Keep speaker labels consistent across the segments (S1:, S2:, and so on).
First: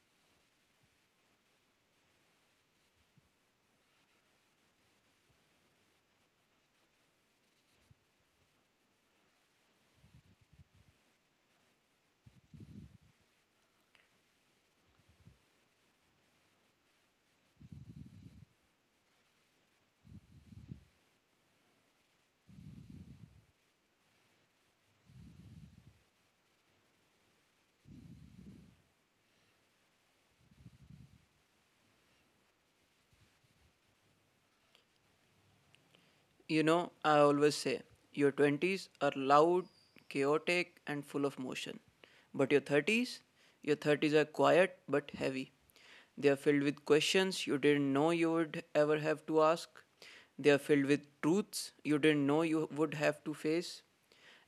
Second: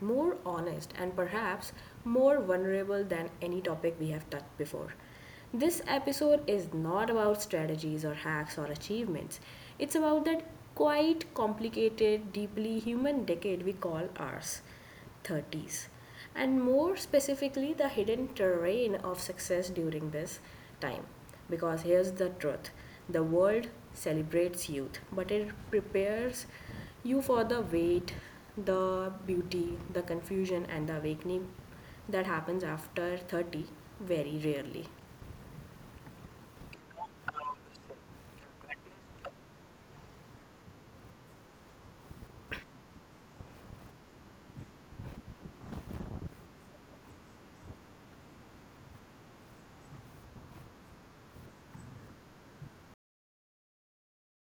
S1: more honest, and perhaps more vulnerable than any topic we have touched before. This episode is not about strategies or hacks or achievements. It's about that quite complicated, deeply human decade we call ours: 30s, and more specifically, the hidden terrain of success during this time. Because here's the truth: the world celebrates youth, but it prepares you for the weight, the beauty, the confusion, and the awakening that happens after 30 very rarely.
S2: You know, I always say your 20s are loud, chaotic, and full of motion. But your 30s, your 30s are quiet but heavy. They are filled with questions you didn't know you would ever have to ask. They are filled with truths you didn't know you would have to face.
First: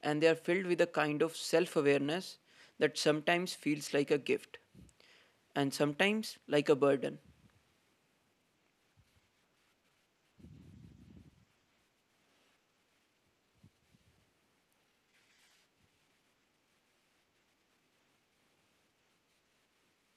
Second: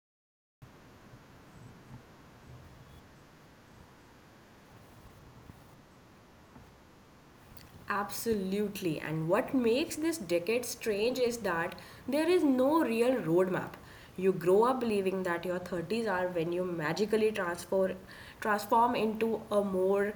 S2: And they are filled with a kind of self awareness that sometimes feels like a gift and sometimes like a burden.
S1: Absolutely. And what makes this decade strange is that there is no real roadmap. You grow up believing that your 30s are when you magically transform into a more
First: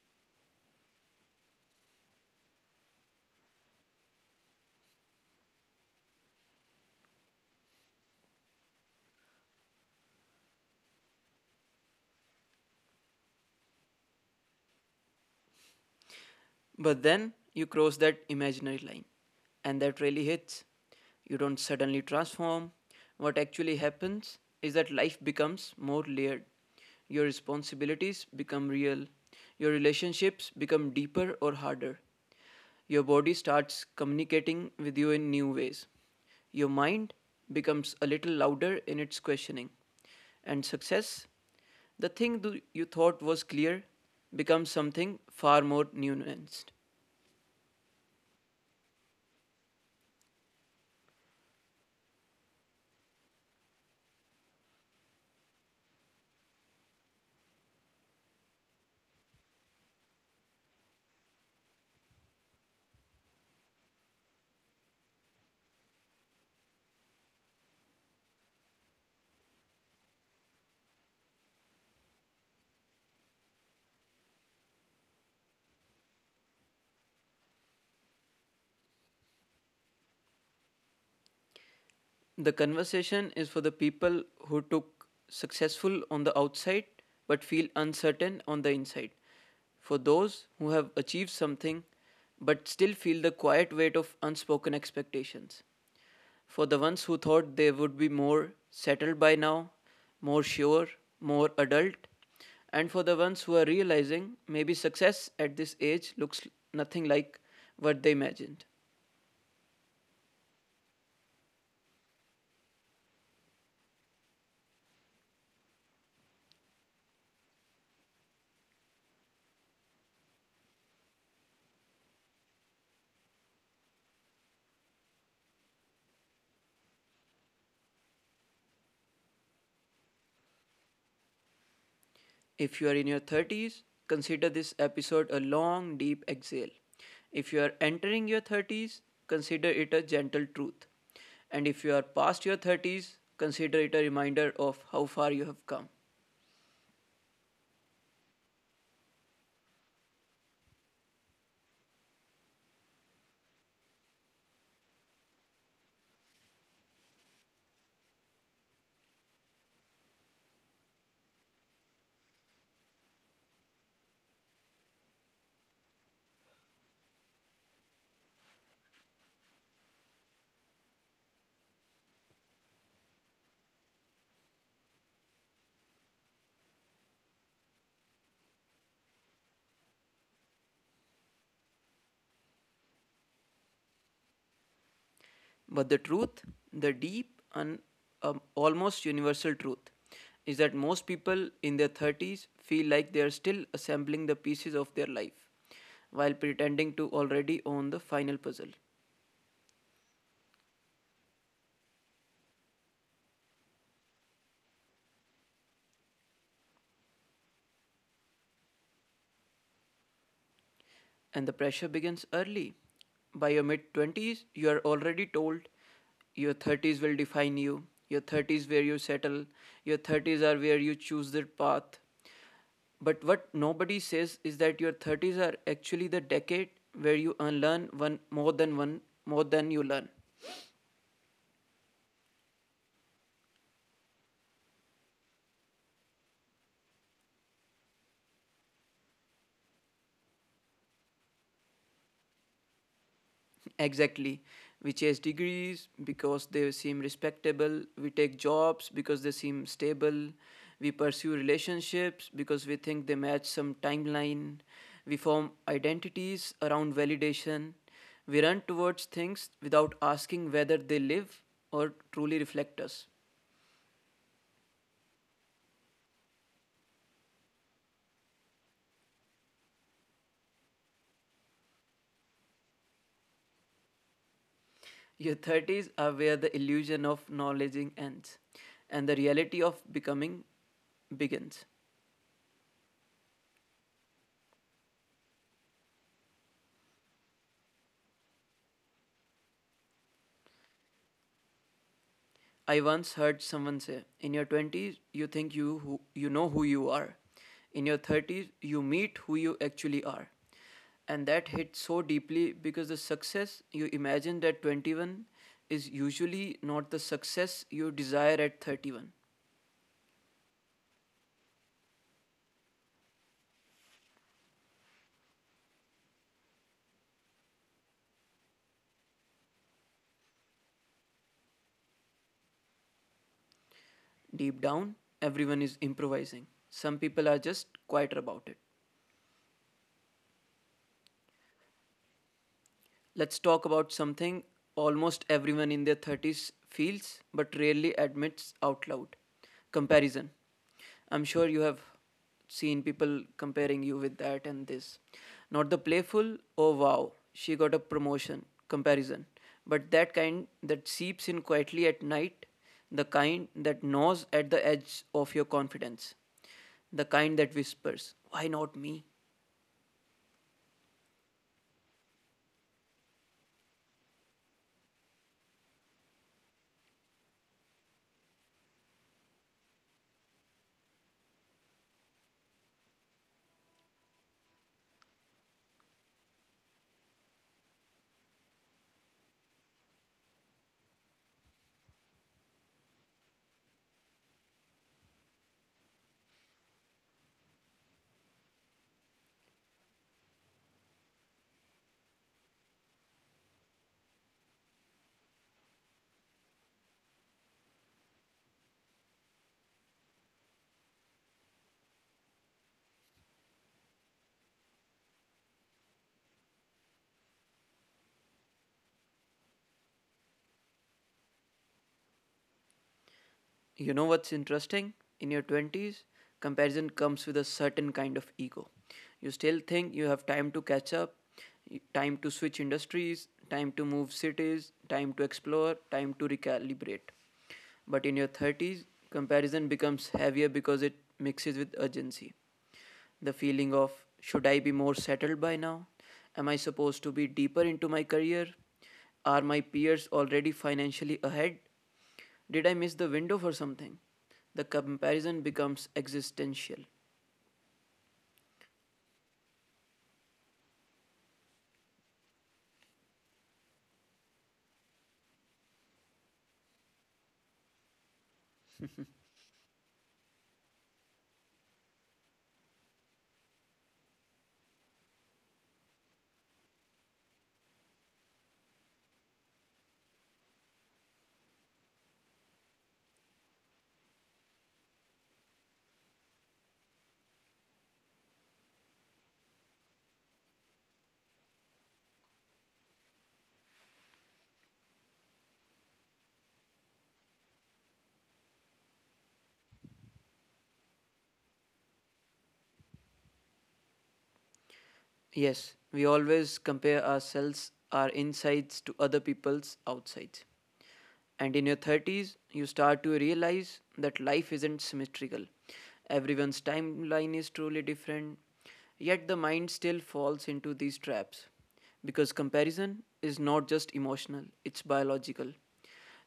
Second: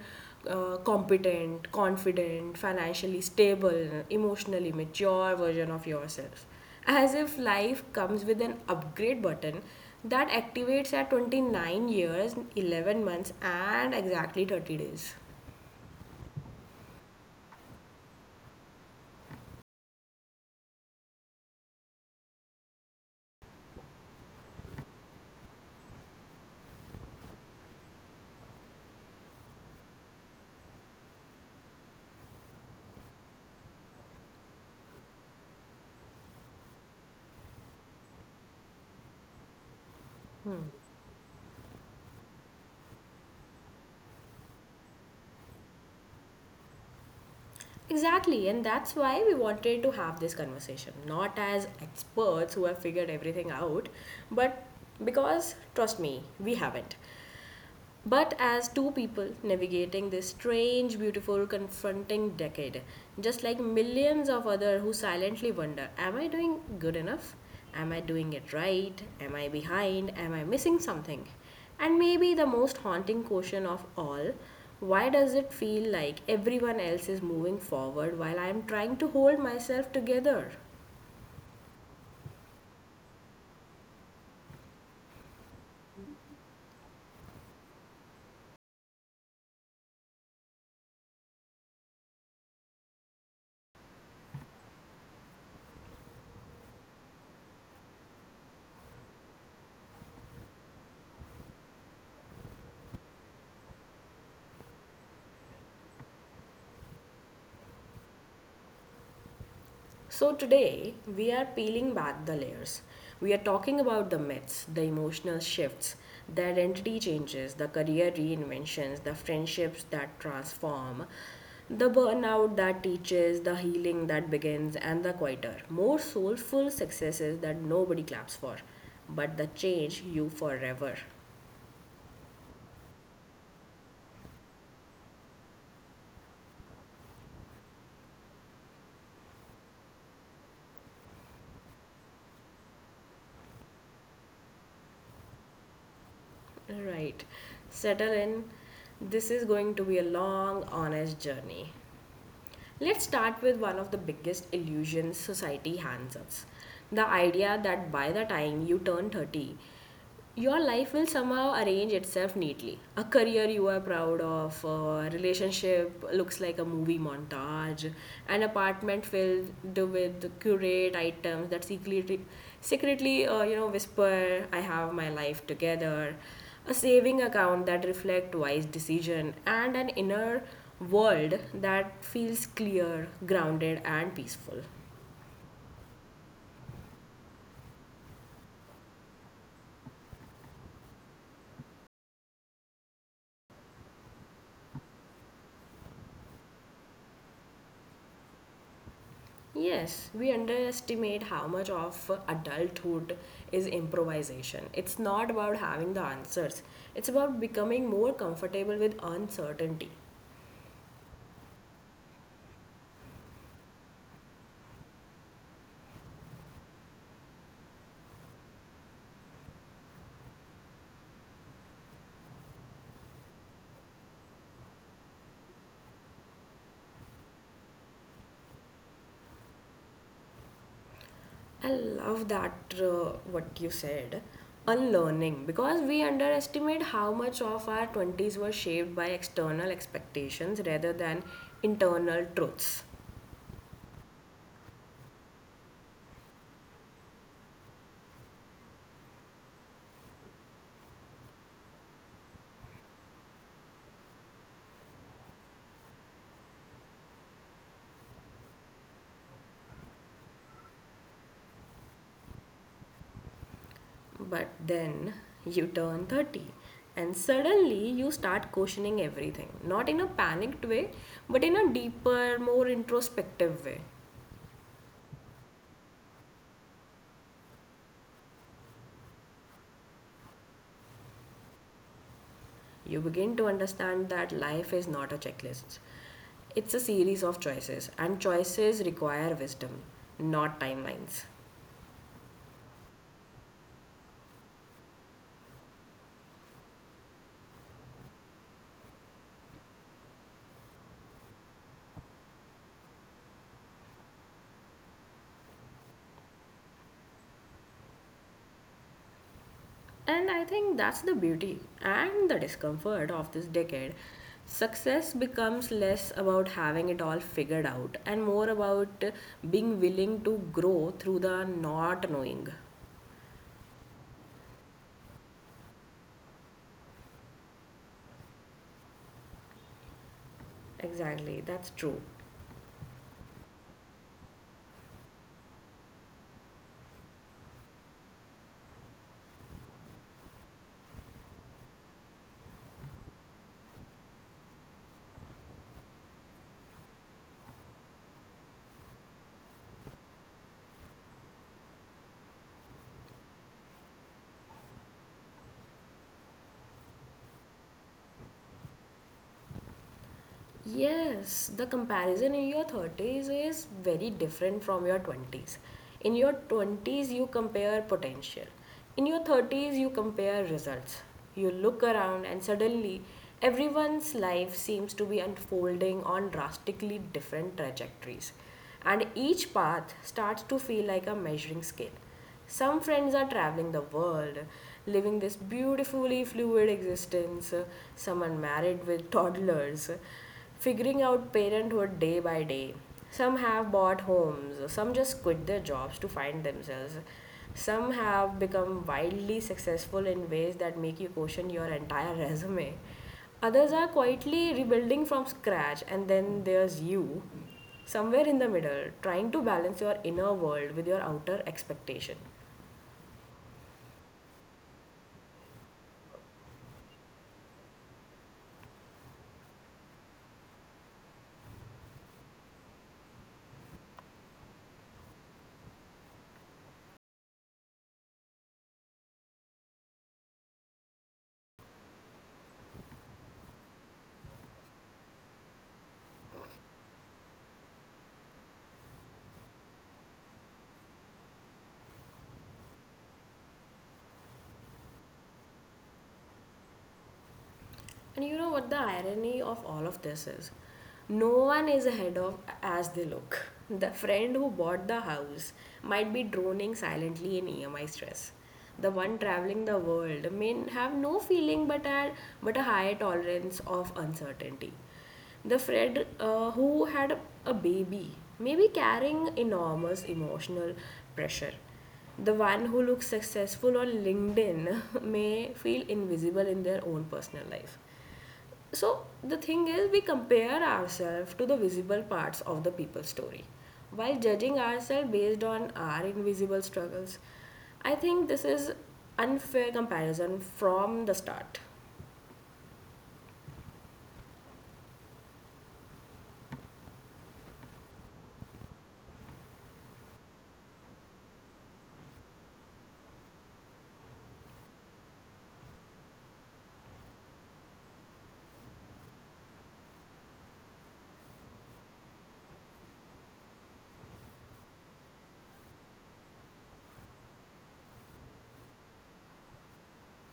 S1: competent, confident, financially stable, emotionally mature version of yourself. As if life comes with an upgrade button that activates at 29 years, 11 months, and exactly 30 days.
S2: But then you cross that imaginary line, and that really hits. You don't suddenly transform. What actually happens is that life becomes more layered. Your responsibilities become real. Your relationships become deeper or harder. Your body starts communicating with you in new ways. Your mind becomes a little louder in its questioning. And success, the thing you thought was clear, becomes something far more nuanced.
S1: Exactly, and that's why we wanted to have this conversation, not as experts who have figured everything out, but because, trust me, we haven't. But as two people navigating this strange, beautiful, confronting decade, just like millions of others who silently wonder, am I doing good enough? Am I doing it right? Am I behind? Am I missing something? And maybe the most haunting question of all, why does it feel like everyone else is moving forward while I am trying to hold myself together?
S2: The conversation is for the people who took successful on the outside but feel uncertain on the inside. For those who have achieved something but still feel the quiet weight of unspoken expectations. For the ones who thought they would be more settled by now, more sure, more adult, and for the ones who are realizing maybe success at this age looks nothing like what they imagined.
S1: So, today we are peeling back the layers. We are talking about the myths, the emotional shifts, the identity changes, the career reinventions, the friendships that transform, the burnout that teaches, the healing that begins, and the quieter, more soulful successes that nobody claps for, but that change you forever.
S2: If you are in your 30s, consider this episode a long, deep exhale. If you are entering your 30s, consider it a gentle truth. And if you are past your 30s, consider it a reminder of how far you have come.
S1: Right. Settle in. This is going to be a long, honest journey. Let's start with one of the biggest illusions society hands us: the idea that by the time you turn 30, your life will somehow arrange itself neatly. A career you are proud of, a relationship looks like a movie montage, an apartment filled with curate items that secretly whisper, I have my life together, a saving account that reflects wise decision, and an inner world that feels clear, grounded, and peaceful.
S2: But the truth, the deep and almost universal truth, is that most people in their 30s feel like they are still assembling the pieces of their life while pretending to already own the final puzzle.
S1: Yes, we underestimate how much of adulthood is improvisation. It's not about having the answers, it's about becoming more comfortable with uncertainty.
S2: And the pressure begins early. By your mid 20s, you are already told your 30s will define you, your 30s where you settle, your 30s are where you choose the path. But what nobody says is that your 30s are actually the decade where you unlearn one more than you learn.
S1: I love that what you said, unlearning, because we underestimate how much of our 20s were shaped by external expectations rather than internal truths.
S2: Exactly. We chase degrees because they seem respectable. We take jobs because they seem stable. We pursue relationships because we think they match some timeline. We form identities around validation. We run towards things without asking whether they live or truly reflect us.
S1: But then you turn 30 and suddenly you start questioning everything. Not in a panicked way, but in a deeper, more introspective way.
S2: Your 30s are where the illusion of knowledging ends and the reality of becoming begins.
S1: You begin to understand that life is not a checklist, it's a series of choices, and choices require wisdom, not timelines.
S2: I once heard someone say, in your 20s, you think you know who you are. In your 30s, you meet who you actually are. And that hit so deeply because the success you imagined at 21 is usually not the success you desire at 31.
S1: And I think that's the beauty and the discomfort of this decade. Success becomes less about having it all figured out and more about being willing to grow through the not knowing.
S2: Deep down, everyone is improvising. Some people are just quieter about it.
S1: Exactly, that's true.
S2: Let's talk about something almost everyone in their 30s feels but rarely admits out loud, comparison. I'm sure you have seen people comparing you with that and this. Not the playful, oh wow, she got a promotion comparison, but that kind that seeps in quietly at night, the kind that gnaws at the edge of your confidence, the kind that whispers, why not me?
S1: Yes, the comparison in your 30s is very different from your 20s. In your 20s, you compare potential. In your 30s, you compare results. You look around, and suddenly, everyone's life seems to be unfolding on drastically different trajectories. And each path starts to feel like a measuring scale. Some friends are traveling the world, living this beautifully fluid existence, some are married with toddlers, figuring out parenthood day by day. Some have bought homes, some just quit their jobs to find themselves. Some have become wildly successful in ways that make you question your entire resume. Others are quietly rebuilding from scratch, and then there's you, somewhere in the middle, trying to balance your inner world with your outer expectation.
S2: You know what's interesting? In your 20s, comparison comes with a certain kind of ego. You still think you have time to catch up, time to switch industries, time to move cities, time to explore, time to recalibrate. But in your 30s, comparison becomes heavier because it mixes with urgency. The feeling of, should I be more settled by now? Am I supposed to be deeper into my career? Are my peers already financially ahead? Did I miss the window for something? The comparison becomes existential.
S1: And you know what the irony of all of this is? No one is ahead of as they look. The friend who bought the house might be droning silently in EMI stress. The one traveling the world may have no feeling but a high tolerance of uncertainty. The Fred who a baby may be carrying enormous emotional pressure. The one who looks successful on LinkedIn may feel invisible in their own personal life. So the thing is, we compare ourselves to the visible parts of the people's story while judging ourselves based on our invisible struggles. I think this is unfair comparison from the start.
S2: Yes, we always compare ourselves, our insides, to other people's outsides. And in your 30s, you start to realize that life isn't symmetrical. Everyone's timeline is truly different, yet the mind still falls into these traps. Because comparison is not just emotional, it's biological.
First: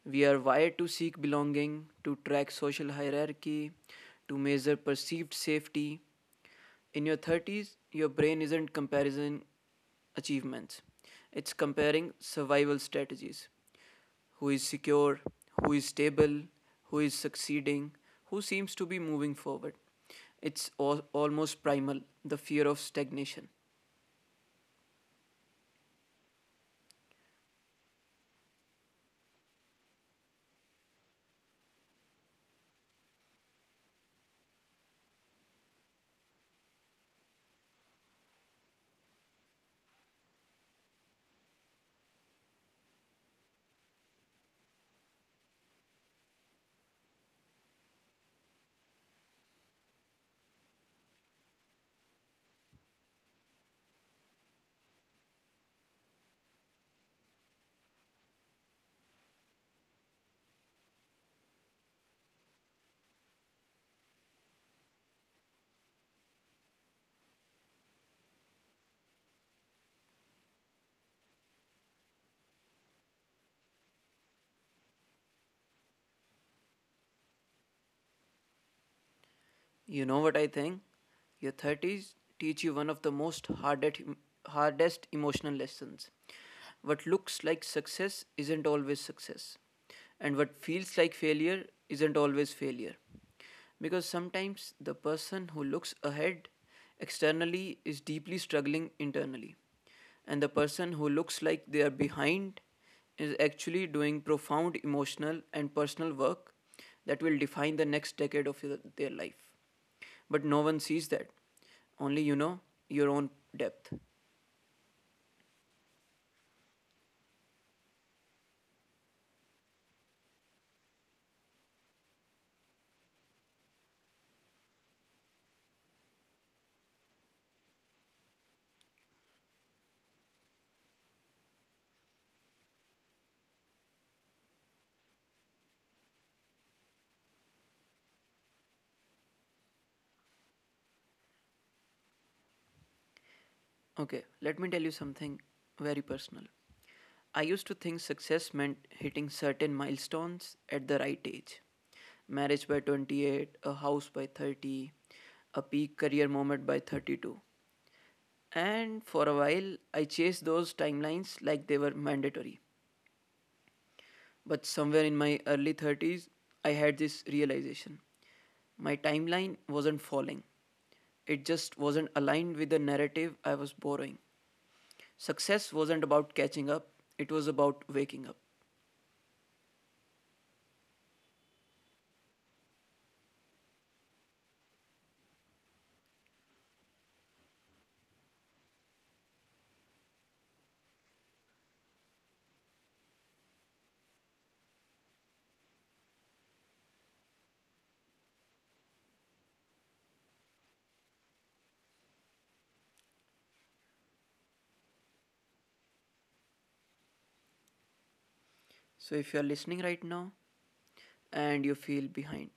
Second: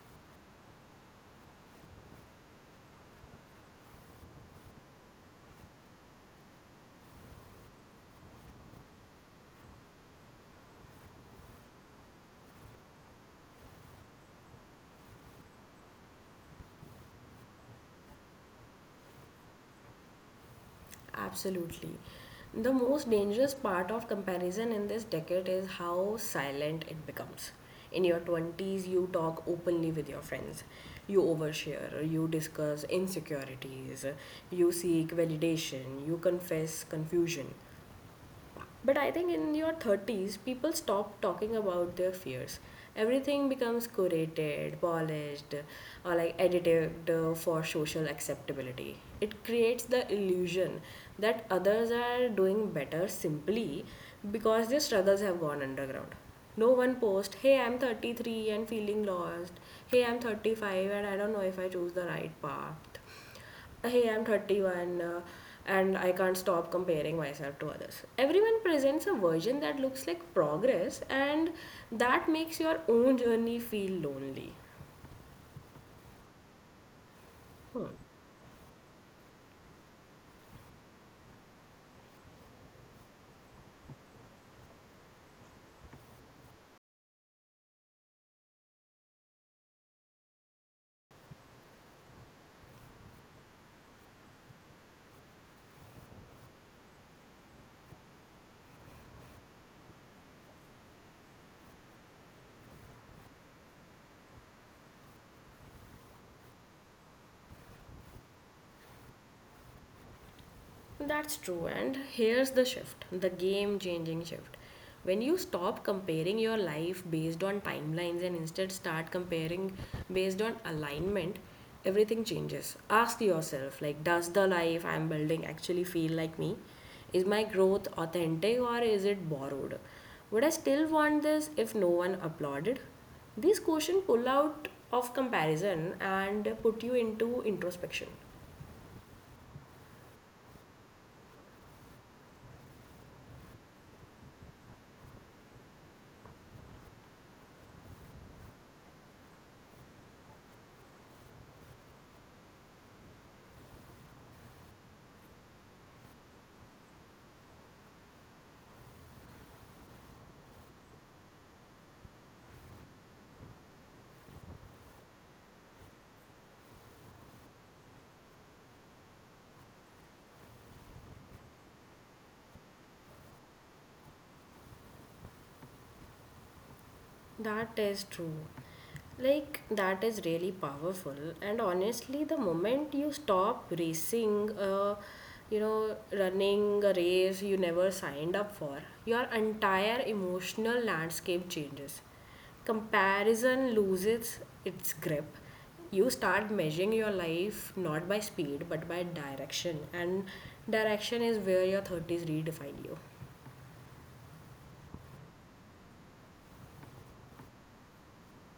S2: We are wired to seek belonging, to track social hierarchy, to measure perceived safety. In your 30s, your brain isn't comparison achievements, it's comparing survival strategies, who is secure, who is stable, who is succeeding, who seems to be moving forward. It's almost primal, the fear of stagnation.
S1: Absolutely. The most dangerous part of comparison in this decade is how silent it becomes. In your 20s, you talk openly with your friends. You overshare, you discuss insecurities, you seek validation, you confess confusion. But I think in your 30s, people stop talking about their fears. Everything becomes curated, polished, or like edited for social acceptability. It creates the illusion that others are doing better simply because their struggles have gone underground. No one posts, hey, I'm 33 and feeling lost. Hey, I'm 35 and I don't know if I choose the right path. Hey, I'm 31 and I can't stop comparing myself to others. Everyone presents a version that looks like progress, and that makes your own journey feel lonely.
S2: You know what I think?
S1: Hmm.
S2: Your 30s teach you one of the most hardest, hardest emotional lessons. What looks like success isn't always success, and what feels like failure isn't always failure. Because sometimes the person who looks ahead externally is deeply struggling internally, and the person who looks like they are behind is actually doing profound emotional and personal work that will define the next decade of their life. But no one sees that. Only you know your own depth.
S1: That's true. And here's the shift, the game changing shift. When you stop comparing your life based on timelines and instead start comparing based on alignment, everything changes. Ask yourself, like, does the life I'm building actually feel like me? Is my growth authentic or is it borrowed? Would I still want this if no one applauded? These questions pull out of comparison and put you into introspection.
S2: Okay, let me tell you something very personal. I used to think success meant hitting certain milestones at the right age: marriage by 28, a house by 30, a peak career moment by 32. And for a while, I chased those timelines like they were mandatory. But somewhere in my early 30s, I had this realization: my timeline wasn't falling. It just wasn't aligned with the narrative I was borrowing. Success wasn't about catching up, it was about waking up.
S1: That is true. Like, that is really powerful. And honestly, the moment you stop racing, running a race you never signed up for, your entire emotional landscape changes. Comparison loses its grip. You start measuring your life not by speed but by direction, and direction is where your 30s redefine you.
S2: So if you're listening right now and you feel behind,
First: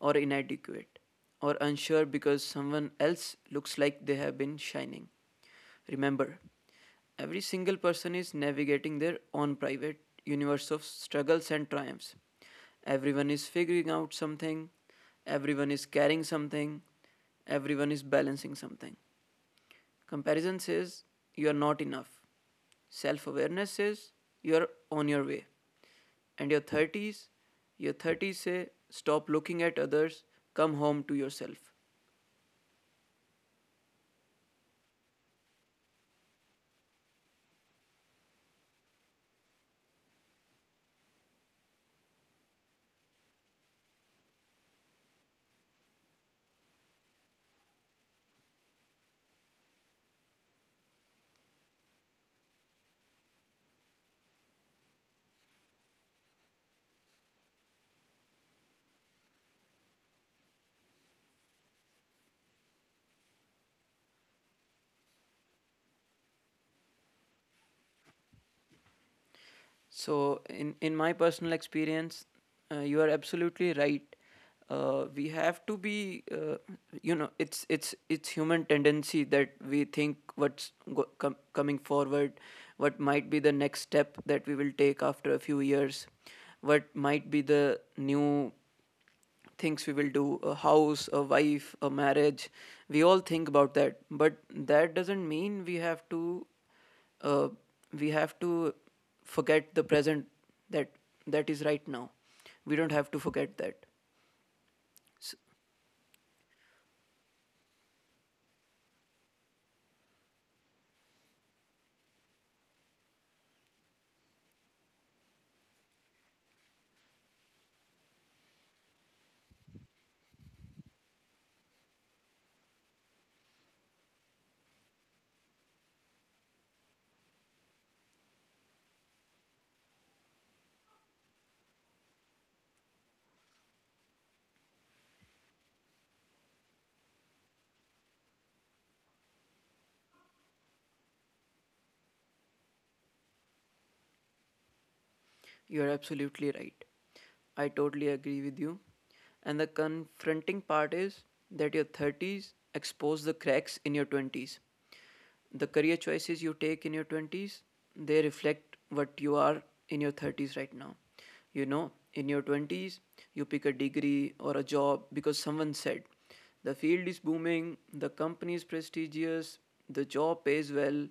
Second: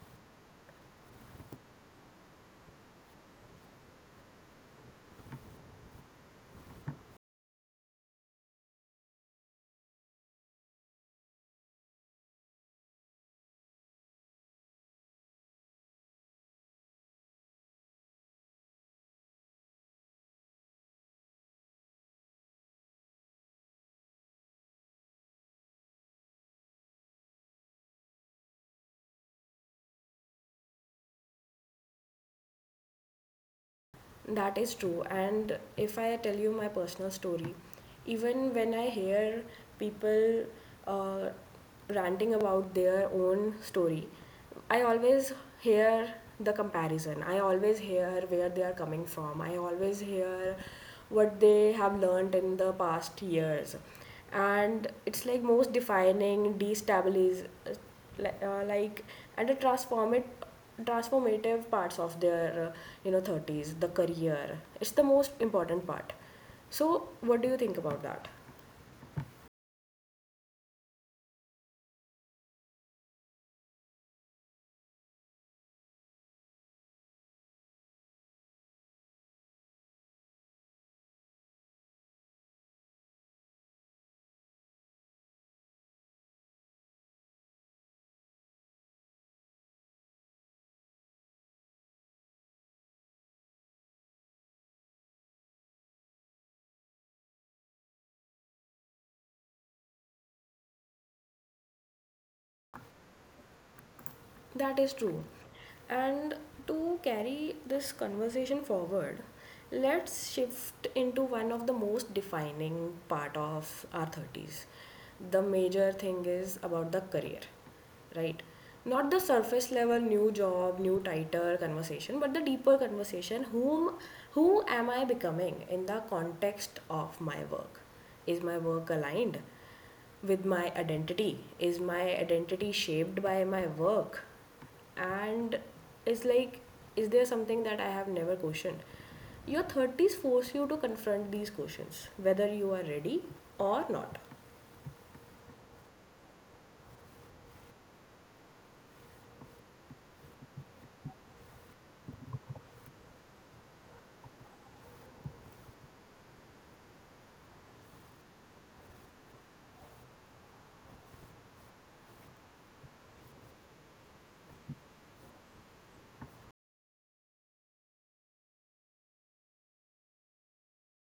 S2: or inadequate, or unsure because someone else looks like they have been shining, remember, every single person is navigating their own private universe of struggles and triumphs. Everyone is figuring out something, everyone is carrying something, everyone is balancing something. Comparison says you are not enough. Self awareness says you are on your way. And your 30s, your 30s say stop looking at others, come home to yourself.
S1: That is true. And if I tell you my personal story, even when I hear people uh, ranting about their own story, I always hear the comparison. I always hear where they are coming from. I always hear what they have learned in the past years. And it's like most defining, destabiliz- li- like and the transform transformative parts of their 30s, the career, it's the most important part. So what do you think about that?
S2: So, in my personal experience, you are absolutely right. We have to be, it's human tendency that we think what's coming forward, what might be the next step that we will take after a few years, what might be the new things we will do, a house, a wife, a marriage. We all think about that, but that doesn't mean we have to, uh, we have to forget the present, that that is right now. We don't have to forget that.
S1: That is true.
S2: S
S1: And to carry this conversation forward, let's shift into one of the most defining part of our 30s. The major thing is about the career, right? Not the surface level new job, new title conversation, but the deeper conversation: who am I becoming in the context of my work? Is my work aligned with my identity? Is my identity shaped by my work? And it's like, is there something that I have never questioned? Your 30s force you to confront these questions, whether you are ready or not.
S2: You're absolutely right, I totally agree with you. And the confronting part is that your 30s expose the cracks in your 20s. The career choices you take in your 20s, they reflect what you are in your 30s right now. You know, in your 20s, you pick a degree or a job because someone said the field is booming, the company is prestigious, the job pays well,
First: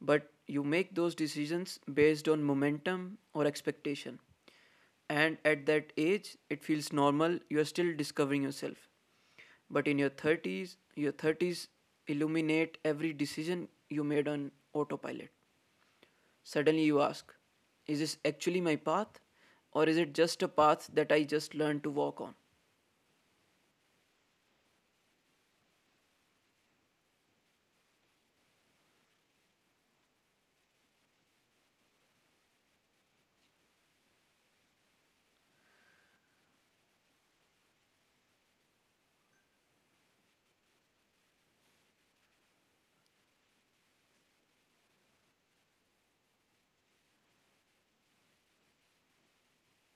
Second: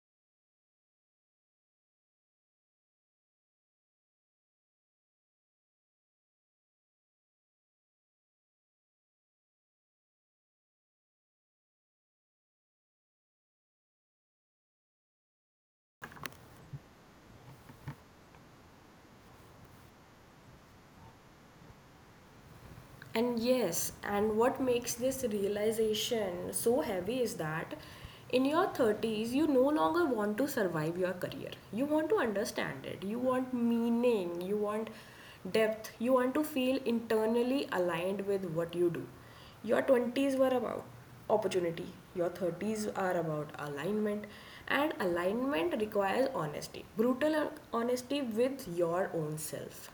S2: but you make those decisions based on momentum or expectation. And at that age, it feels normal, you are still discovering yourself. But in your 30s, your 30s illuminate every decision you made on autopilot. Suddenly you ask, is this actually my path? Or is it just a path that I just learned to walk on?
S1: And yes, and what makes this realization so heavy is that in your 30s, you no longer want to survive your career. You want to understand it. You want meaning. You want depth. You want to feel internally aligned with what you do. Your 20s were about opportunity, your 30s are about alignment, and alignment requires honesty, brutal honesty with your own self.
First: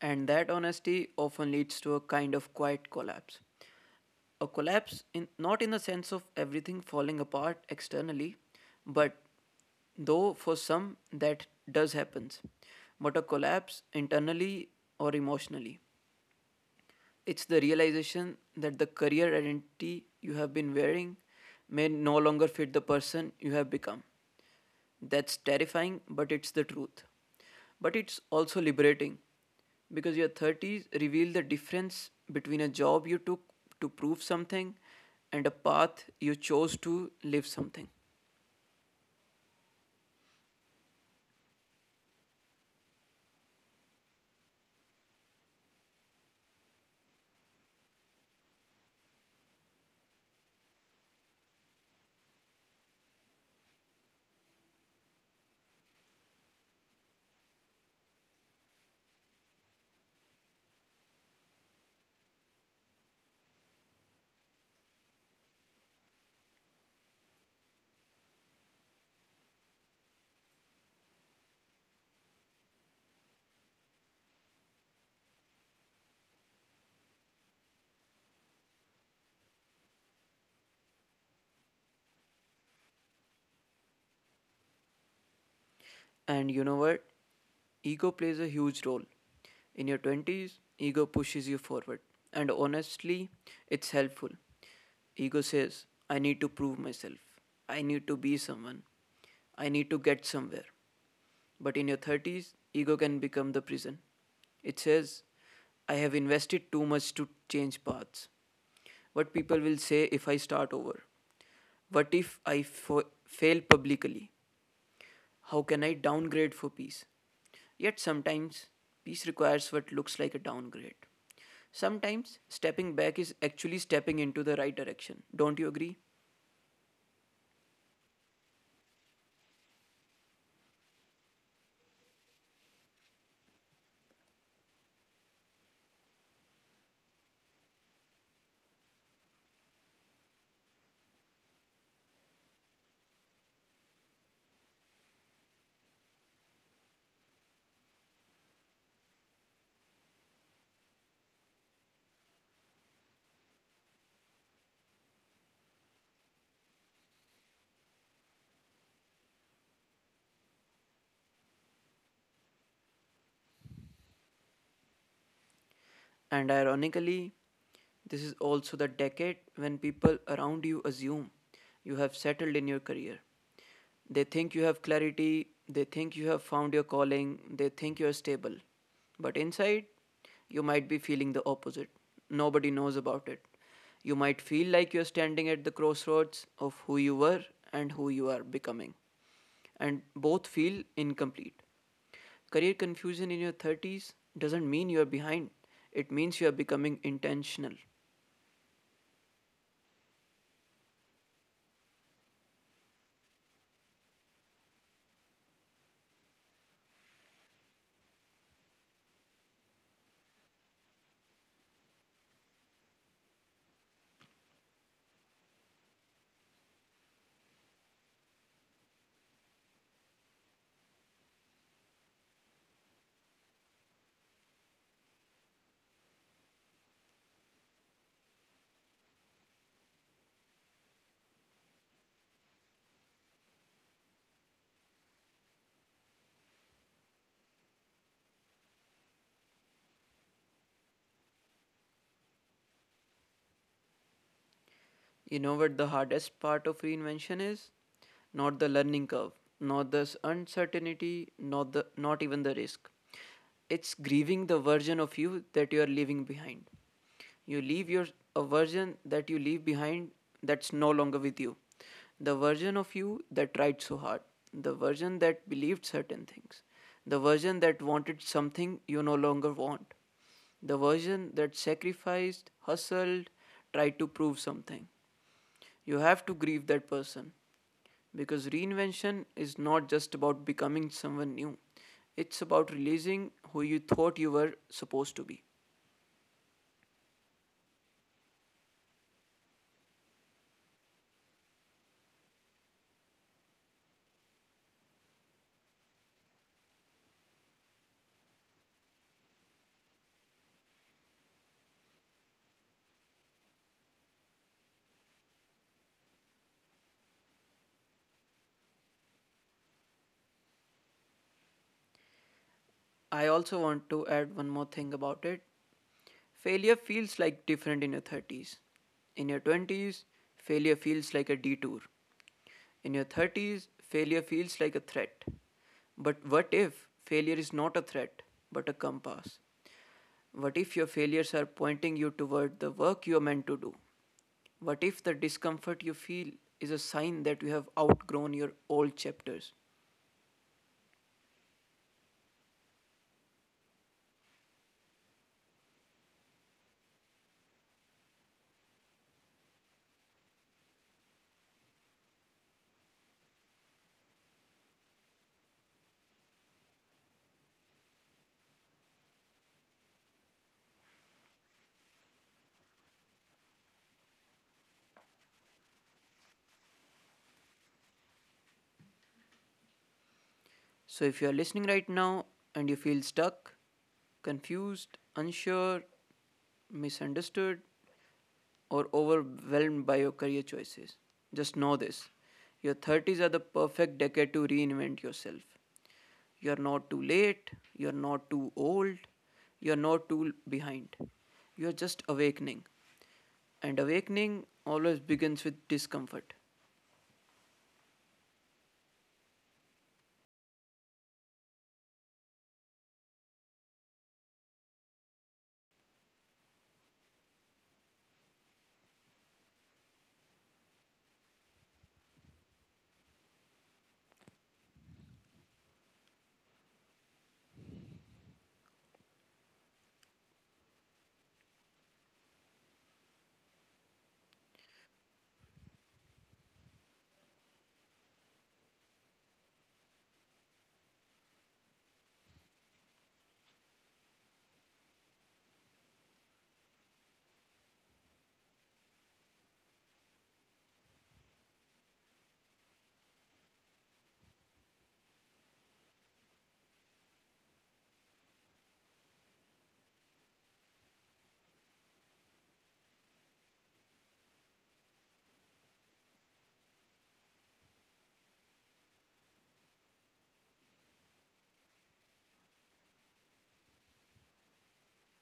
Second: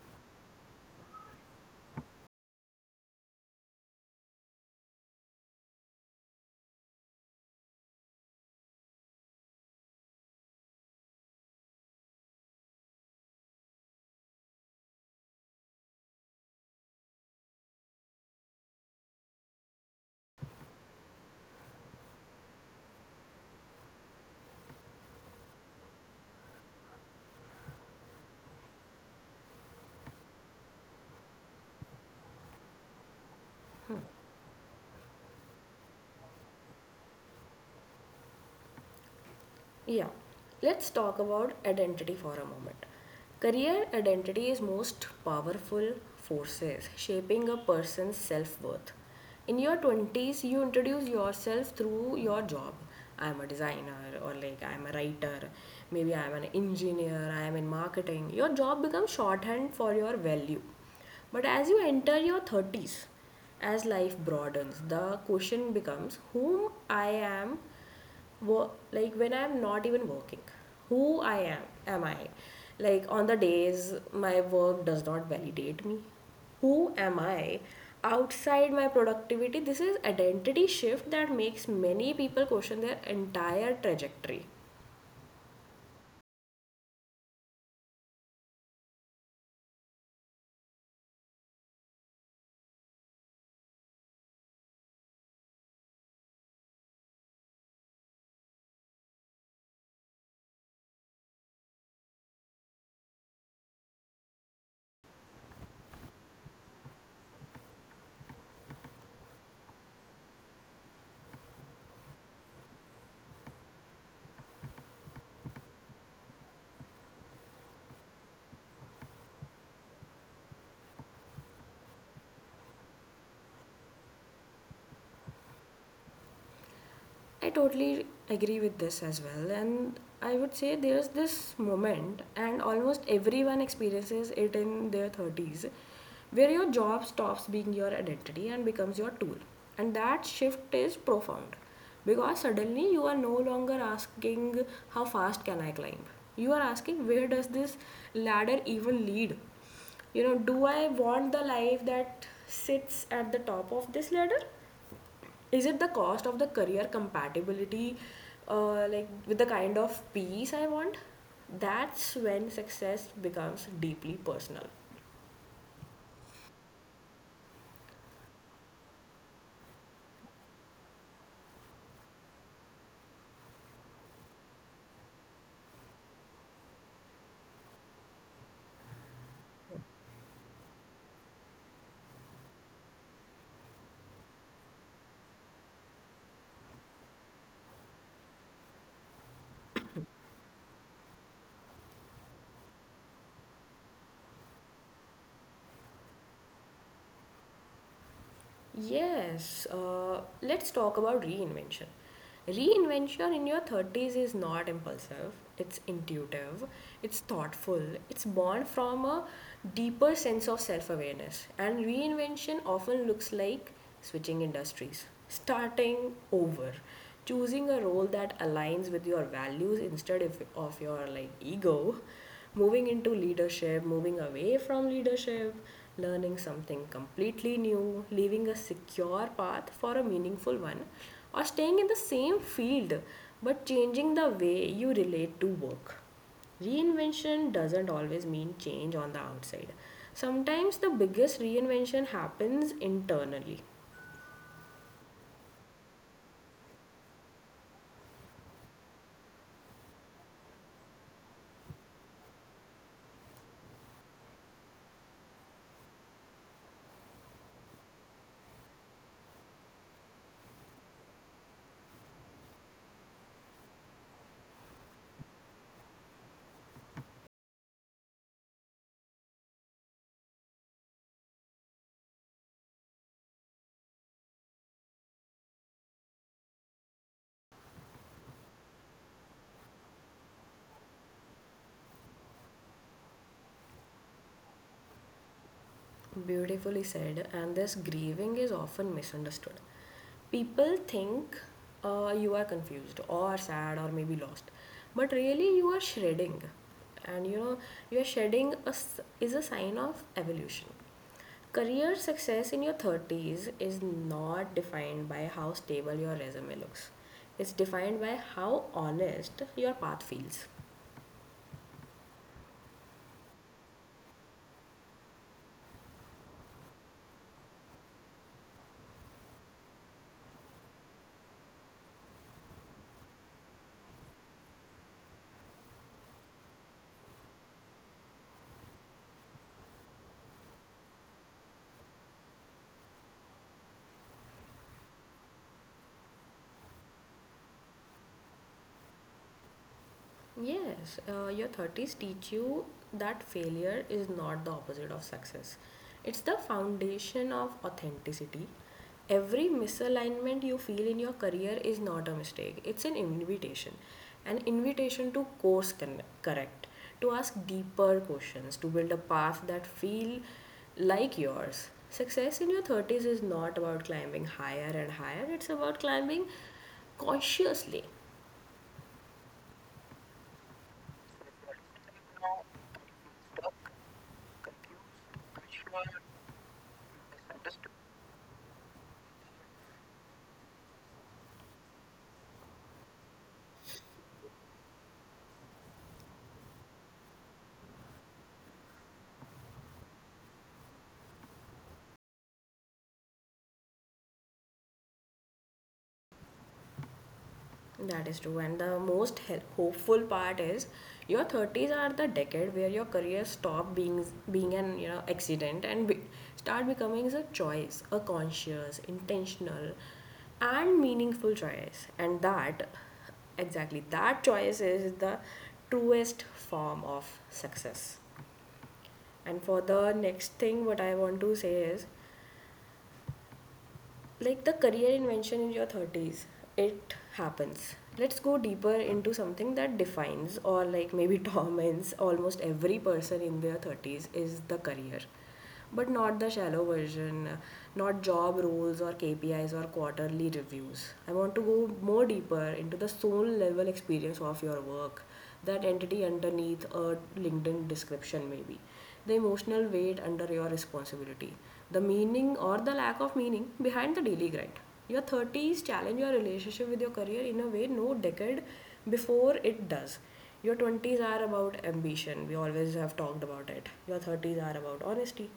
S2: And that honesty often leads to a kind of quiet collapse. A collapse, in, not in the sense of everything falling apart externally, but though for some that does happens, but a collapse internally or emotionally. It's the realization that the career identity you have been wearing may no longer fit the person you have become. That's terrifying, but it's the truth. But it's also liberating because your 30s reveal the difference between a job you took to prove something and a path you chose to live something.
S1: Yeah, let's talk about identity for a moment. Career identity is most powerful forces shaping a person's self-worth. In your 20s, you introduce yourself through your job. I'm a designer, or like I'm a writer, maybe I'm an engineer, I'm in marketing. Your job becomes shorthand for your value. But as you enter your 30s, as life broadens, the question becomes, whom I am wo- like, when I'm not even working, who I am? Am I, like, on the days my work does not validate me, who am I outside my productivity? This is identity shift that makes many people question their entire trajectory.
S2: And you know what? Ego plays a huge role. In your 20s, ego pushes you forward. And honestly, it's helpful. Ego says, I need to prove myself. I need to be someone. I need to get somewhere. But in your 30s, ego can become the prison. It says, I have invested too much to change paths. What people will say if I start over? What if I fail publicly? How can I downgrade for peace? Yet sometimes peace requires what looks like a downgrade. Sometimes stepping back is actually stepping into the right direction. Don't you agree?
S1: I totally agree with this as well. And I would say there's this moment, and almost everyone experiences it in their 30s, where your job stops being your identity and becomes your tool. And that shift is profound because suddenly you are no longer asking, how fast can I climb? You are asking, where does this ladder even lead? You know, do I want the life that sits at the top of this ladder? Is it the cost of the career compatibility like with the kind of peace I want? That's when success becomes deeply personal.
S2: And ironically, this is also the decade when people around you assume you have settled in your career. They think you have clarity, they think you have found your calling, they think you are stable. But inside, you might be feeling the opposite. Nobody knows about it. You might feel like you're standing at the crossroads of who you were and who you are becoming, and both feel incomplete. Career confusion in your 30s doesn't mean you're behind, it means you're becoming intentional.
S1: Yes, let's talk about reinvention. Reinvention in your 30s is not impulsive, it's intuitive, it's thoughtful, it's born from a deeper sense of self awareness. And reinvention often looks like switching industries, starting over, choosing a role that aligns with your values instead of your like ego, moving into leadership, moving away from leadership, learning something completely new, leaving a secure path for a meaningful one, or staying in the same field but changing the way you relate to work. Reinvention doesn't always mean change on the outside. Sometimes the biggest reinvention happens internally.
S2: You know what the hardest part of reinvention is? Not the learning curve, not the uncertainty, not even the risk. It's grieving the version of you that you are leaving behind. You leave your a version that you leave behind, that's no longer with you. The version of you that tried so hard, the version that believed certain things, the version that wanted something you no longer want, the version that sacrificed, hustled, tried to prove something. You have to grieve that person because reinvention is not just about becoming someone new, it's about releasing who you thought you were supposed to be.
S1: Beautifully said, and this grieving is often misunderstood. People think you are confused or sad or maybe lost, but really you are shredding, and you know your shedding is a sign of evolution. Career success in your 30s is not defined by how stable your resume looks. It's defined by how honest your path feels.
S2: I also want to add one more thing about it. Failure feels like different in your 30s. In your 20s, failure feels like a detour. In your 30s, failure feels like a threat. But what if failure is not a threat, but a compass? What if your failures are pointing you toward the work you are meant to do? What if the discomfort you feel is a sign that you have outgrown your old chapters?
S1: Yes, your 30s teach you that failure is not the opposite of success. It's the foundation of authenticity. Every misalignment you feel in your career is not a mistake, it's an invitation. An invitation to correct, to ask deeper questions, to build a path that feel like yours. Success in your 30s is not about climbing higher and higher, it's about climbing consciously.
S2: So, if you are listening right now and you feel stuck, confused, unsure, misunderstood, or overwhelmed by your career choices, just know this, your 30s are the perfect decade to reinvent yourself. You're not too late, you're not too old, you're not too behind. You're just awakening. And awakening always begins with discomfort.
S1: That is true. And the most hopeful part is your 30s are the decade where your career stop being an you know accident and start becoming a choice, a conscious, intentional and meaningful choice. And that exactly that choice is the truest form of success. And for the next thing what I want to say is like the career invention in your 30s it happens. Let's go deeper into something that defines or like maybe torments almost every person in their 30s is the career, but not the shallow version, not job roles or kpis or quarterly reviews. I want to go more deeper into the soul level experience of your work, that entity underneath a LinkedIn description maybe, the emotional weight under your responsibility, the meaning or the lack of meaning behind the daily grind. Your 30s challenge your relationship with your career in a way no decade before it does. Your 20s are about ambition, we always have talked about it. Your 30s are about honesty.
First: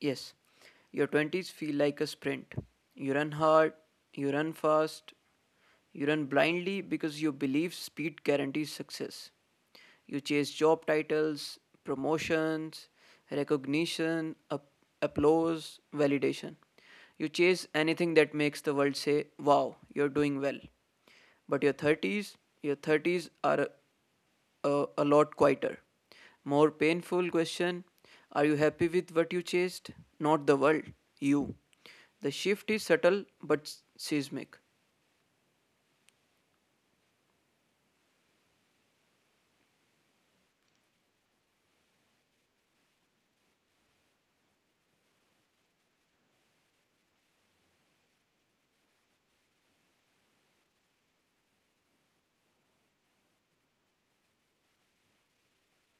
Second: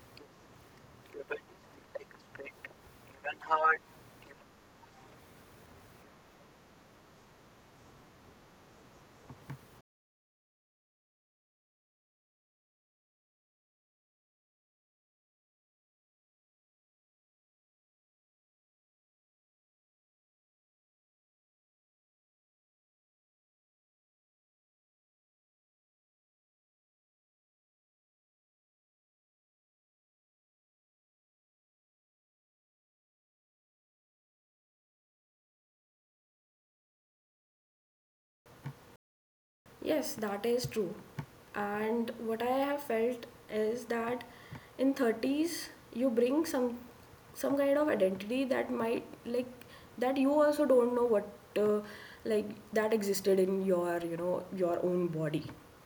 S2: Yes, your 20s feel like a sprint. You run hard, you run fast, you run blindly because you believe speed guarantees success. You chase job titles, promotions, recognition, applause, validation. You chase anything that makes the world say, wow, you're doing well. But your 30s, your 30s are a lot quieter. More painful question: are you happy with what you chased? Not the world, you. The shift is subtle but seismic.
S1: Yes, that is true. And what I have felt is that in 30s you bring some kind of identity that might like that you also don't know what uh, like that existed in your you know your own body.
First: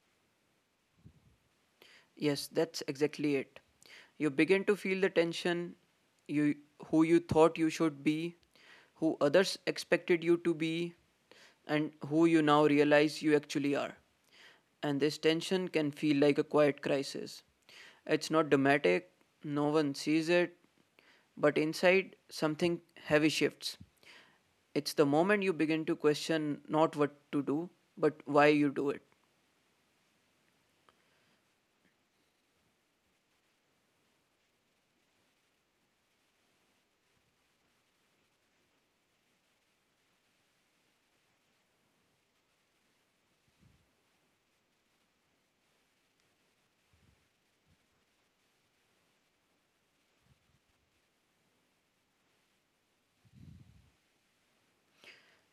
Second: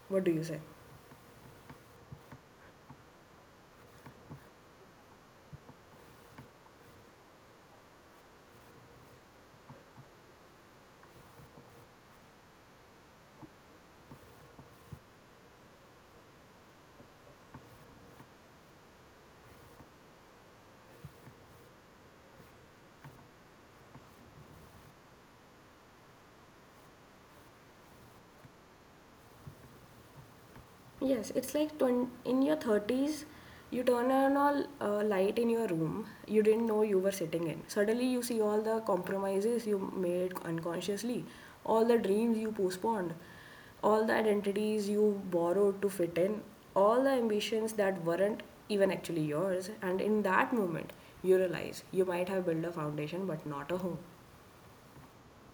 S1: What do you say?
S2: Yes, that's exactly it. You begin to feel the tension, you, who you thought you should be, who others expected you to be, and who you now realize you actually are. And this tension can feel like a quiet crisis. It's not dramatic, no one sees it, but inside something heavy shifts. It's the moment you begin to question not what to do, but why you do it.
S1: Yes, it's like twen in your 30s, you turn on all light in your room you didn't know you were sitting in. Suddenly, you see all the compromises you made unconsciously, all the dreams you postponed, all the identities you borrowed to fit in, all the ambitions that weren't even actually yours. And in that moment, you realize you might have built a foundation but not a home.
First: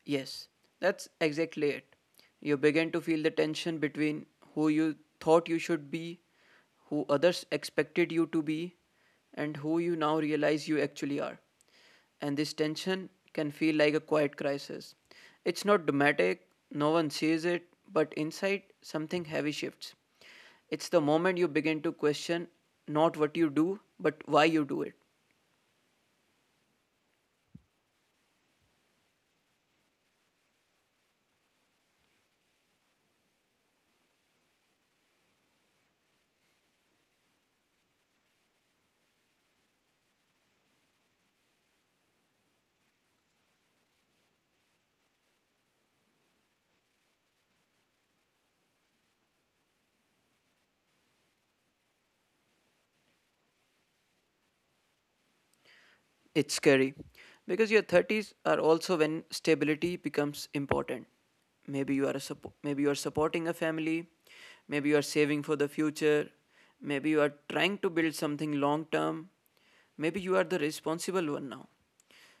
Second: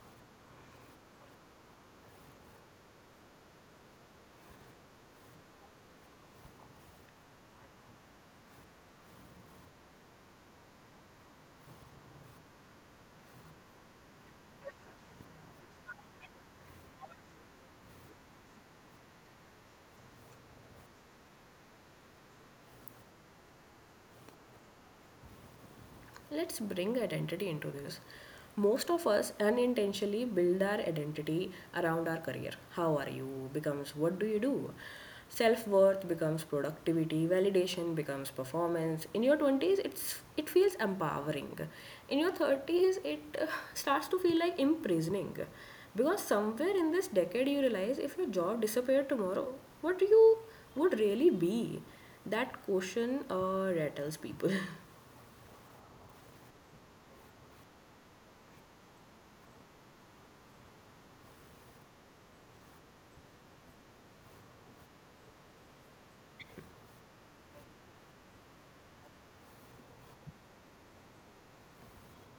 S2: Yes, that's exactly it. You begin to feel the tension between who you thought you should be, who others expected you to be, and who you now realize you actually are. And this tension can feel like a quiet crisis. It's not dramatic, no one sees it, but inside, something heavy shifts. It's the moment you begin to question not what you do, but why you do it.
S1: Let's bring identity into this. Most of us unintentionally build our identity around our career. How are you becomes what do you do. Self worth becomes productivity, validation becomes performance. In your 20s, it feels empowering. In your 30s, it starts to feel like imprisoning. Because somewhere in this decade, you realize if your job disappeared tomorrow, what you would really be. That question rattles people.
S2: It's scary because your 30s are also when stability becomes important. Maybe you are supporting a family, maybe you are saving for the future, maybe you are trying to build something long term, maybe you are the responsible one now.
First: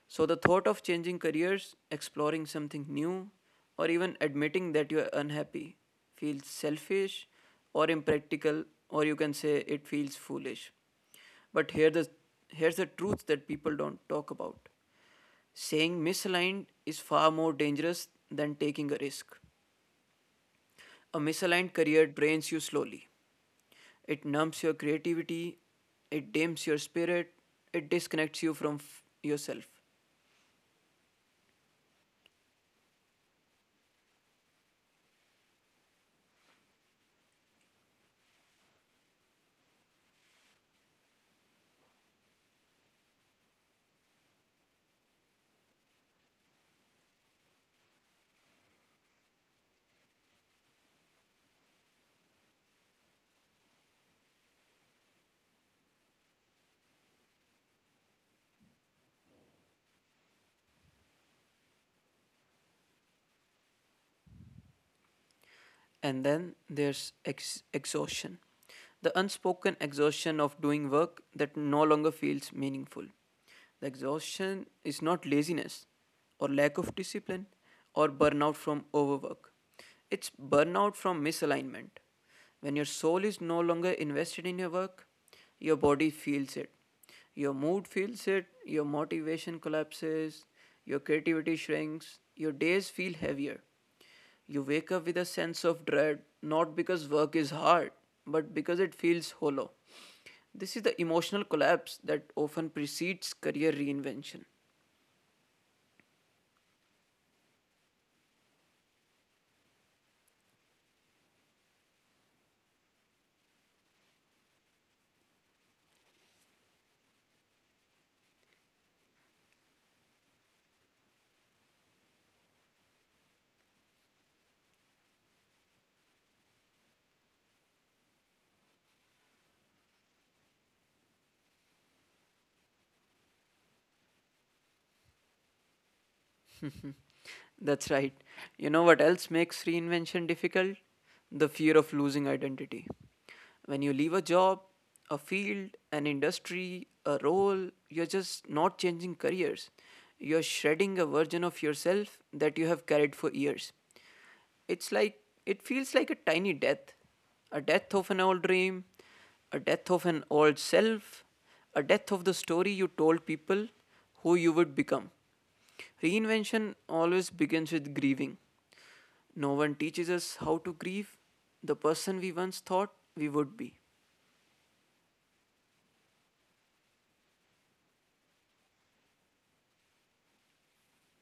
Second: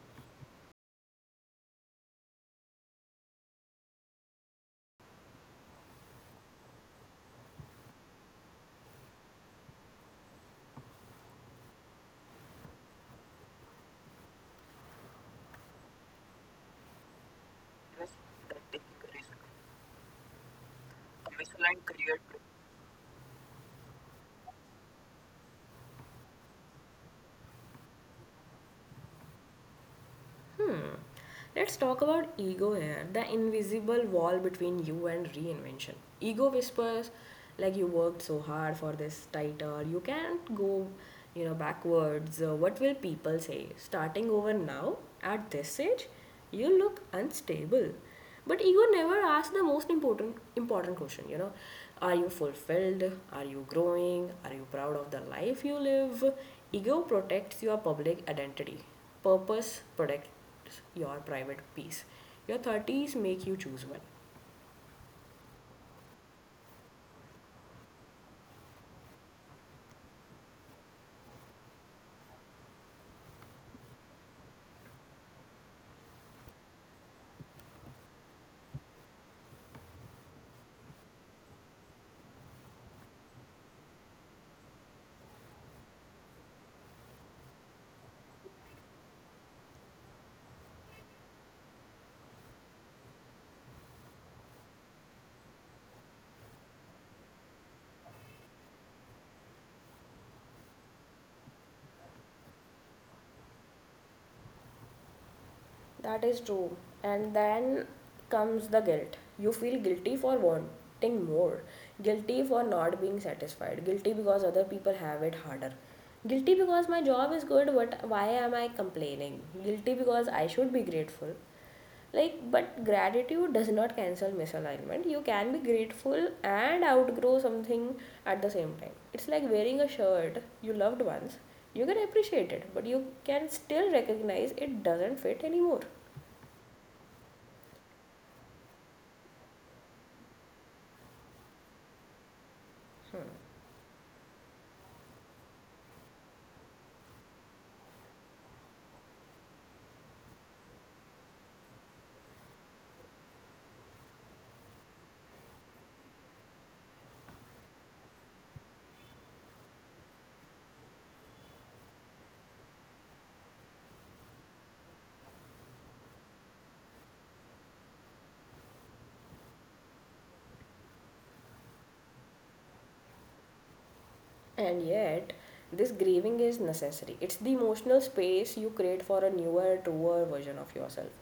S2: So the thought of changing careers, exploring something new, or even admitting that you are unhappy feels selfish or impractical, or you can say it feels foolish. But here the, Here's the truth that people don't talk about. Saying misaligned is far more dangerous than taking a risk. A misaligned career drains you slowly. It numbs your creativity, it dims your spirit, it disconnects you from yourself.
S1: Hmm. Let's talk about ego here, the invisible wall between you and reinvention. Ego whispers, like you worked so hard for this title, you can't go, you know, backwards. What will people say? Starting over now, at this age, you look unstable, but ego never asks the most important question, you know. Are you fulfilled? Are you growing? Are you proud of the life you live? Ego protects your public identity, purpose protects your private peace. Your 30s make you choose well.
S2: And then there's exhaustion, the unspoken exhaustion of doing work that no longer feels meaningful. The exhaustion is not laziness or lack of discipline or burnout from overwork. It's burnout from misalignment. When your soul is no longer invested in your work, your body feels it. Your mood feels it, your motivation collapses, your creativity shrinks, your days feel heavier. You wake up with a sense of dread, not because work is hard, but because it feels hollow. This is the emotional collapse that often precedes career reinvention.
S1: That is true. And then comes the guilt. You feel guilty for wanting more, guilty for not being satisfied, guilty because other people have it harder, guilty because my job is good, but why am I complaining? Guilty because I should be grateful. Like, but gratitude does not cancel misalignment. You can be grateful and outgrow something at the same time. It's like wearing a shirt you loved once. You can appreciate it but you can still recognize it doesn't fit anymore.
S2: That's right. You know what else makes reinvention difficult? The fear of losing identity. When you leave a job, a field, an industry, a role, you're just not changing careers. You're shredding a version of yourself that you have carried for years. It's like it feels like a tiny death, a death of an old dream, a death of an old self, a death of the story you told people who you would become. Reinvention always begins with grieving. No one teaches us how to grieve the person we once thought we would be.
S1: And yet this grieving is necessary. It's the emotional space you create for a newer truer version of yourself.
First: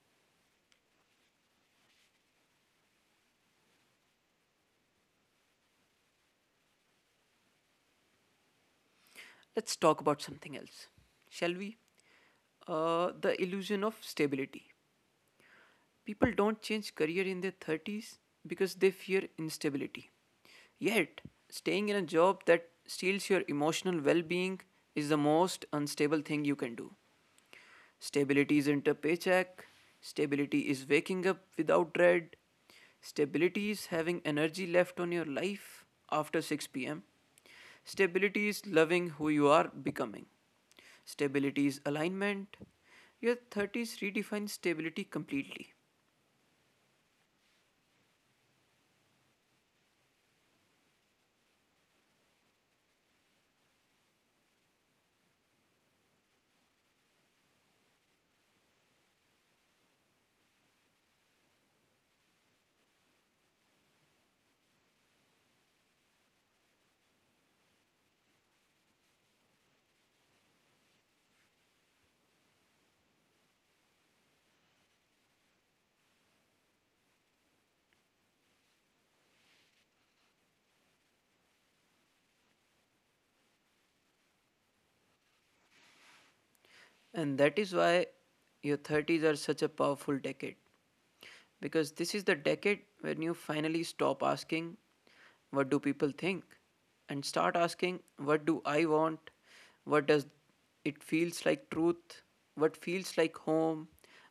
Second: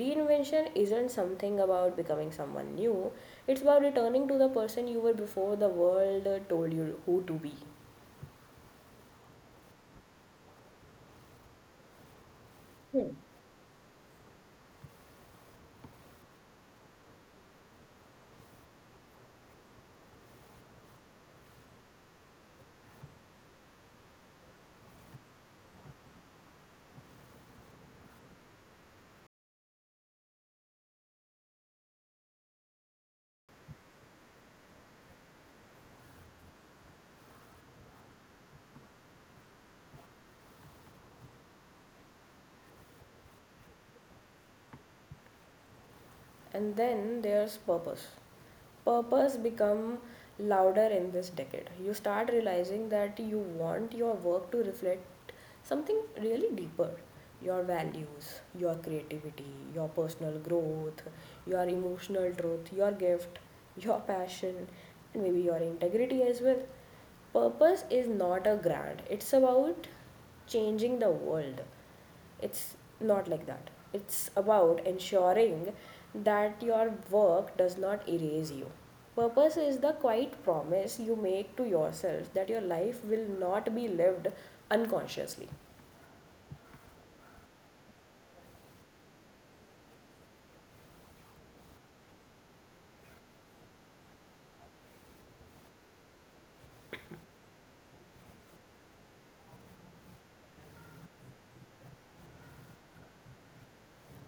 S1: Reinvention isn't something about becoming someone new, it's about returning to the person you were before the world told you who to be.
S2: Let's talk about something else, shall we? Uh,
S1: Hmm.
S2: the illusion of stability. People don't change career in their 30s because they fear instability. Yet, staying in a job that steals your emotional well being is the most unstable thing you can do. Stability isn't a paycheck, stability is waking up without dread, stability is having energy left on your life after 6 p.m., stability is loving who you are becoming. Stability is alignment. Your 30s redefine stability completely.
S1: And then there's purpose. Purpose become louder in this decade. You start realizing that you want your work to reflect something really deeper. Your values, your creativity, your personal growth, your emotional truth, your gift, your passion, and maybe your integrity as well. Purpose is not a grant. It's about changing the world. It's not like that. It's about ensuring that your work does not erase you. Purpose is the quiet promise you make to yourself that your life will not be lived unconsciously.
S2: And that is why your 30s are such a powerful decade. Because this is the decade when you finally stop asking, what do people think? And start asking, what do I want? What does it feels like truth? What feels like home?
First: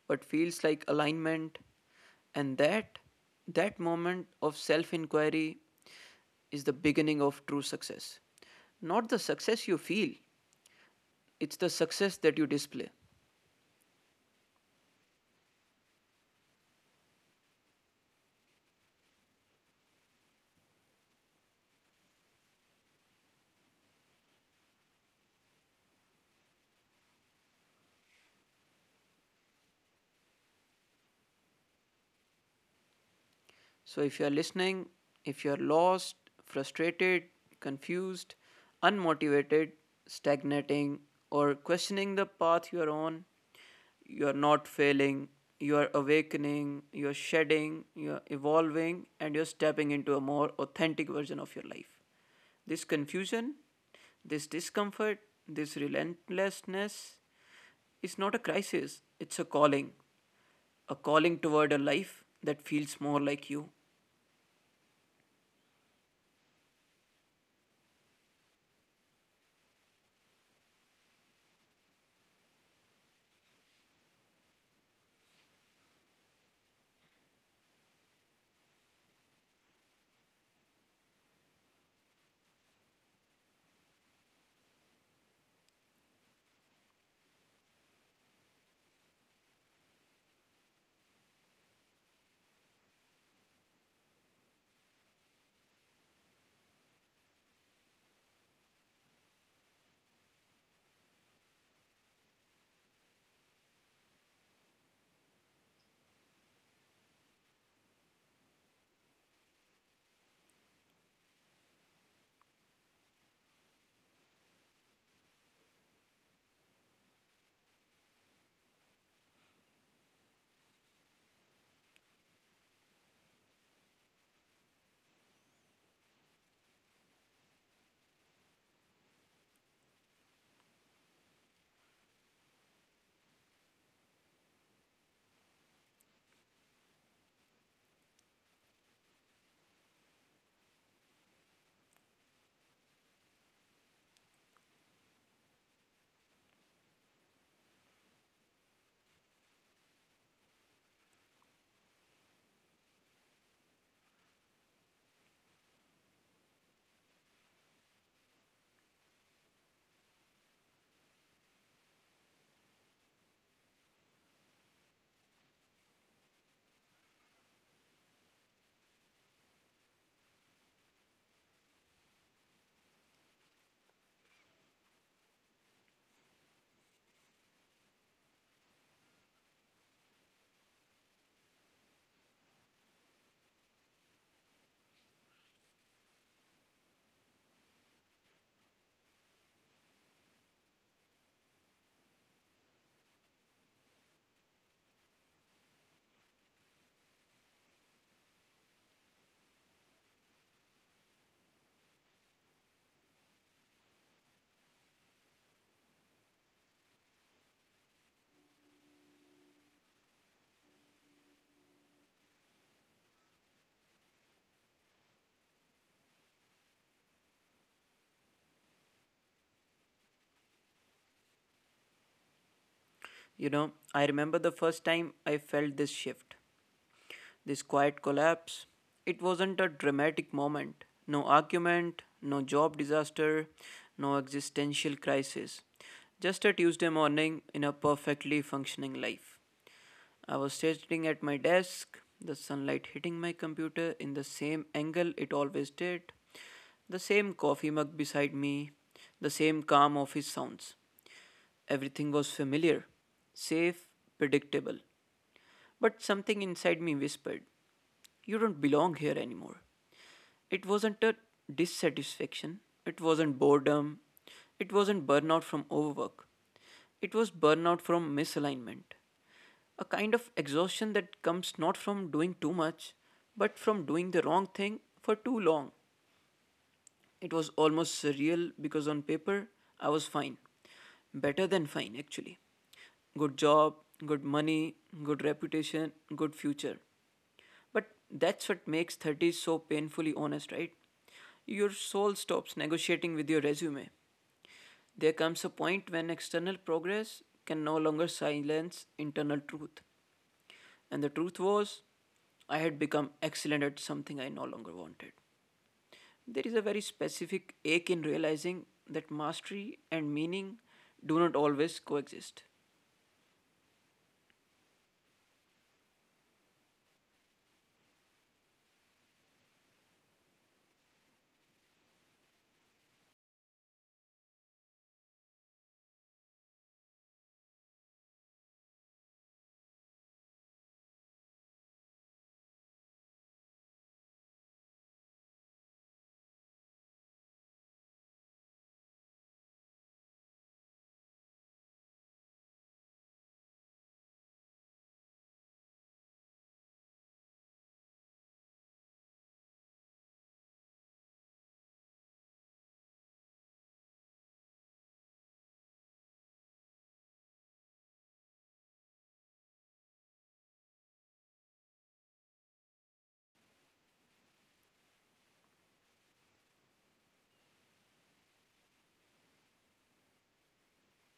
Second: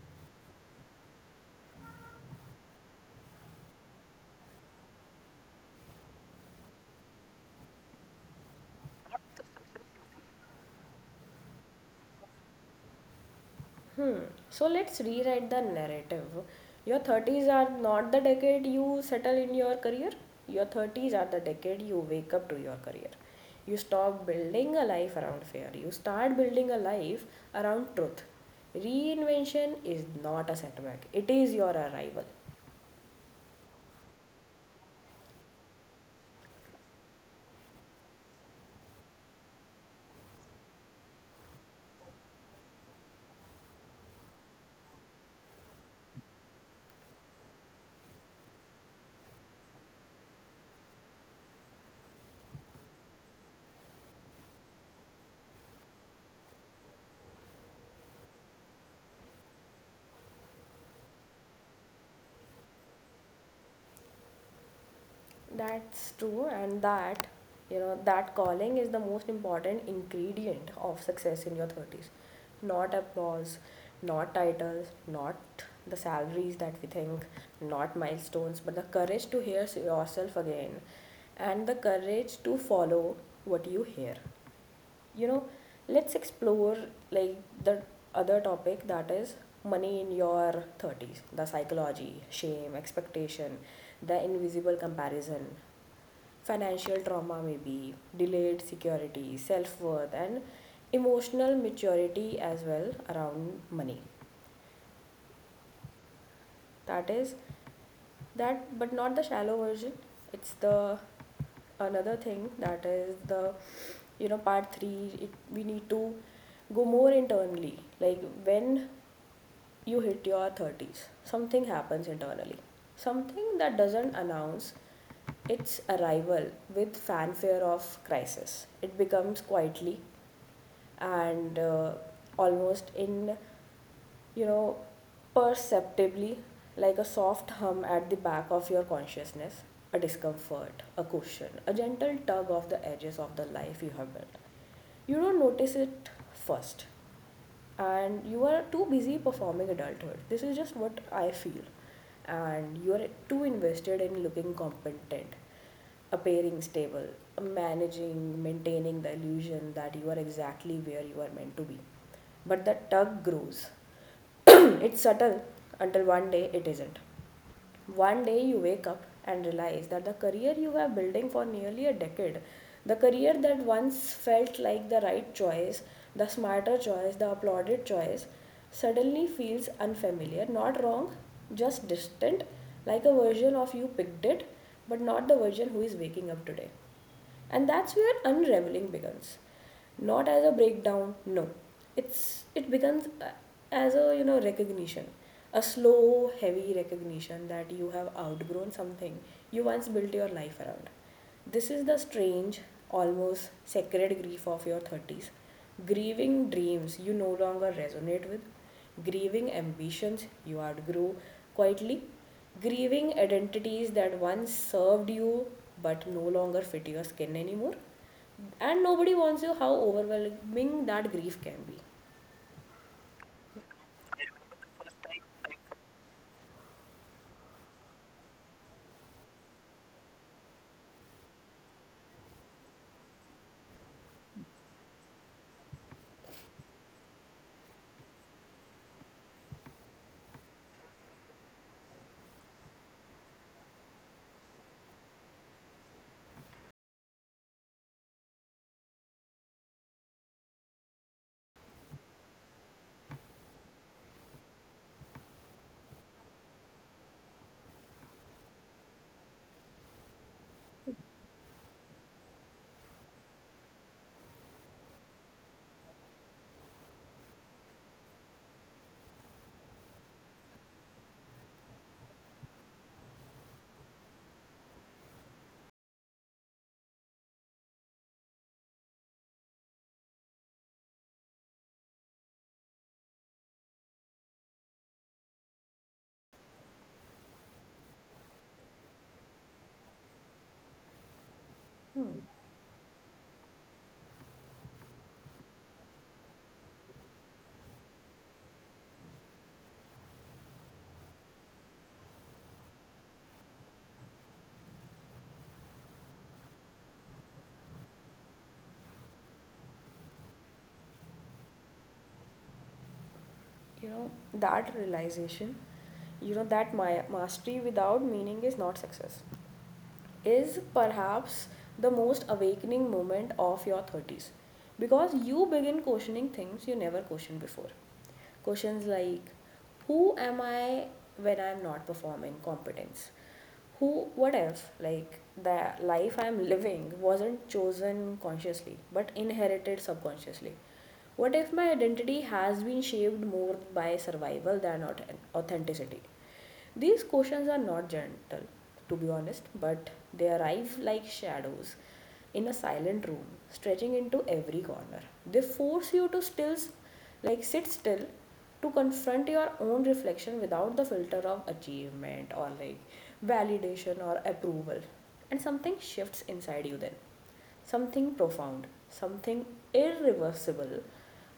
S2: What feels like alignment? And that, that moment of self inquiry is the beginning of true success. Not the success you feel, it's the success that you display.
S1: Hmm. So let's rewrite the narrative. Your 30s are not the decade you settle in your career. Your 30s are the decade you wake up to your career. You stop building a life around fear. You start building a life around truth. Reinvention is not a setback, it is your arrival.
S2: So, if you are listening, if you are lost, frustrated, confused, unmotivated, stagnating, or questioning the path you are on, you are not failing, you are awakening, you are shedding, you are evolving, and you're stepping into a more authentic version of your life. This confusion, this discomfort, this relentlessness is not a crisis, it's a calling toward a life that feels more like you.
S1: That's true, and that, you know, that calling is the most important ingredient of success in your 30s. Not applause, not titles, not the salaries that we think, not milestones, but the courage to hear yourself again and the courage to follow what you hear. You know, let's explore like the other topic that is money in your 30s, the psychology, shame, expectation, the invisible comparison, financial trauma, may be delayed security, self-worth and emotional maturity as well around money. That is that, but not the shallow version. It's the another thing that is the you know part 3. It, we need to go more internally. Like when you hit your 30s, something happens internally. Something that doesn't announce its arrival with fanfare of crisis. It becomes quietly and almost in, you know, perceptibly, like a soft hum at the back of your consciousness, a discomfort, a cushion, a gentle tug of the edges of the life you have built. You don't notice it first and you are too busy performing adulthood. This is just what I feel. And you are too invested in looking competent, appearing stable, managing, maintaining the illusion that you are exactly where you are meant to be. But the tug grows. It's subtle until one day it isn't. One day you wake up and realize that the career you were building for nearly a decade, the career that once felt like the right choice, the smarter choice, the applauded choice, suddenly feels unfamiliar, not wrong, just distant, like a version of you picked it, but not the version who is waking up today. And that's where unraveling begins. Not as a breakdown, no. It's it becomes as a you know recognition, a slow, heavy recognition that you have outgrown something you once built your life around. This is the strange, almost sacred grief of your 30s. Grieving dreams you no longer resonate with, grieving ambitions you outgrew quietly, grieving identities that once served you but no longer fit your skin anymore. And nobody warns you how overwhelming that grief can be.
S2: You know, I remember the first time I felt this shift, this quiet collapse. It wasn't a dramatic moment, no argument, no job disaster, no existential crisis. Just a Tuesday morning in a perfectly functioning life. I was sitting at my desk, the sunlight hitting my computer in the same angle it always did, the same coffee mug beside me, the same calm office sounds. Everything was familiar, safe, predictable. But something inside me whispered, you don't belong here anymore. It wasn't a dissatisfaction, it wasn't boredom, it wasn't burnout from overwork, it was burnout from misalignment. A kind of exhaustion that comes not from doing too much, but from doing the wrong thing for too long. It was almost surreal because on paper, I was fine. Better than fine, actually. Good job, good money, good reputation, good future. But that's what makes 30s so painfully honest, right? Your soul stops negotiating with your resume. There comes a point when external progress can no longer silence internal truth. And the truth was, I had become excellent at something I no longer wanted. There is a very specific ache in realizing that mastery and meaning do not always coexist.
S1: You know, that realization, you know, that my mastery without meaning is not success is perhaps the most awakening moment of your 30s, because you begin questioning things you never questioned before. Questions like who am I when I'm not performing competence? Who, what if, like, the life I'm living wasn't chosen consciously but inherited subconsciously? What if my identity has been shaped more by survival than authenticity? These questions are not gentle, to be honest, but they arrive like shadows in a silent room, stretching into every corner. They force you to still, like sit still, to confront your own reflection without the filter of achievement or like validation or approval. And something shifts inside you then, something profound, something irreversible.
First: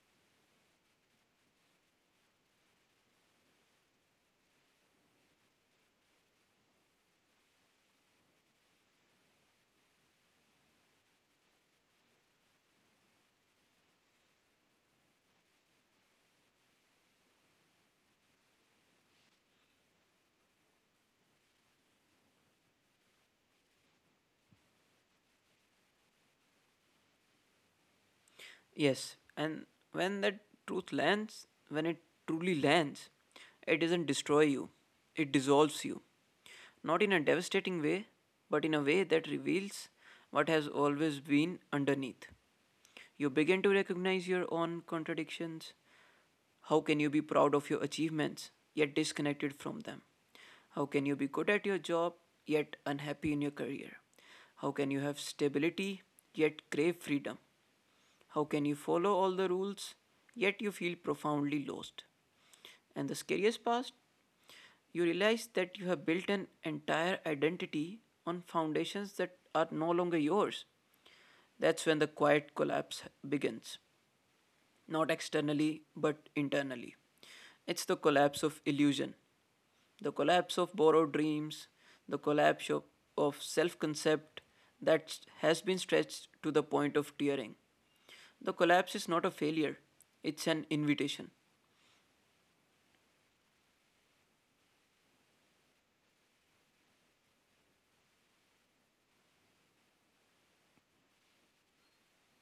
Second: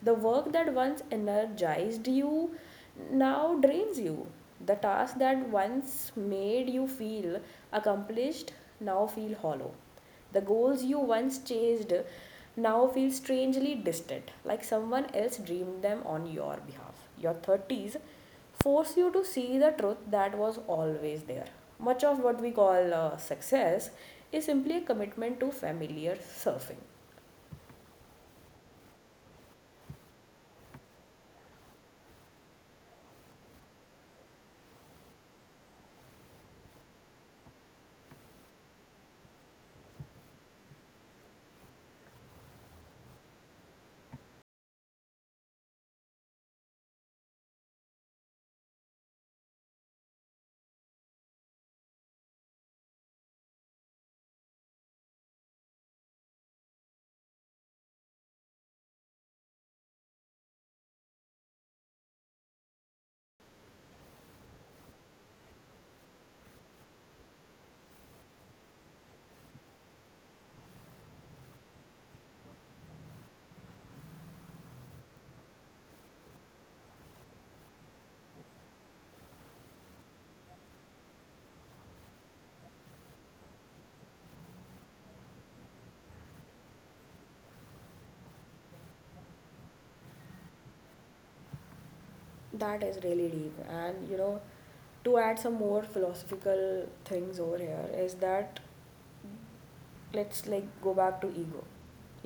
S1: The work that once energized you now drains you. The task that once made you feel accomplished now feel hollow. The goals you once chased now feel strangely distant, like someone else dreamed them on your behalf. Your 30s force you to see the truth that was always there. Much of what we call success is simply a commitment to familiar surfing.
S2: Yes, and when that truth lands, when it truly lands, it doesn't destroy you, it dissolves you. Not in a devastating way, but in a way that reveals what has always been underneath. You begin to recognize your own contradictions. How can you be proud of your achievements, yet disconnected from them? How can you be good at your job, yet unhappy in your career? How can you have stability, yet crave freedom? How can you follow all the rules yet you feel profoundly lost? And the scariest part, you realize that you have built an entire identity on foundations that are no longer yours. That's when the quiet collapse begins, not externally but internally. It's the collapse of illusion, the collapse of borrowed dreams, the collapse of self concept that has been stretched to the point of tearing. The collapse is not a failure, it's an invitation.
S1: That is really deep. And you know, to add some more philosophical things over here, is that let's like go back to ego,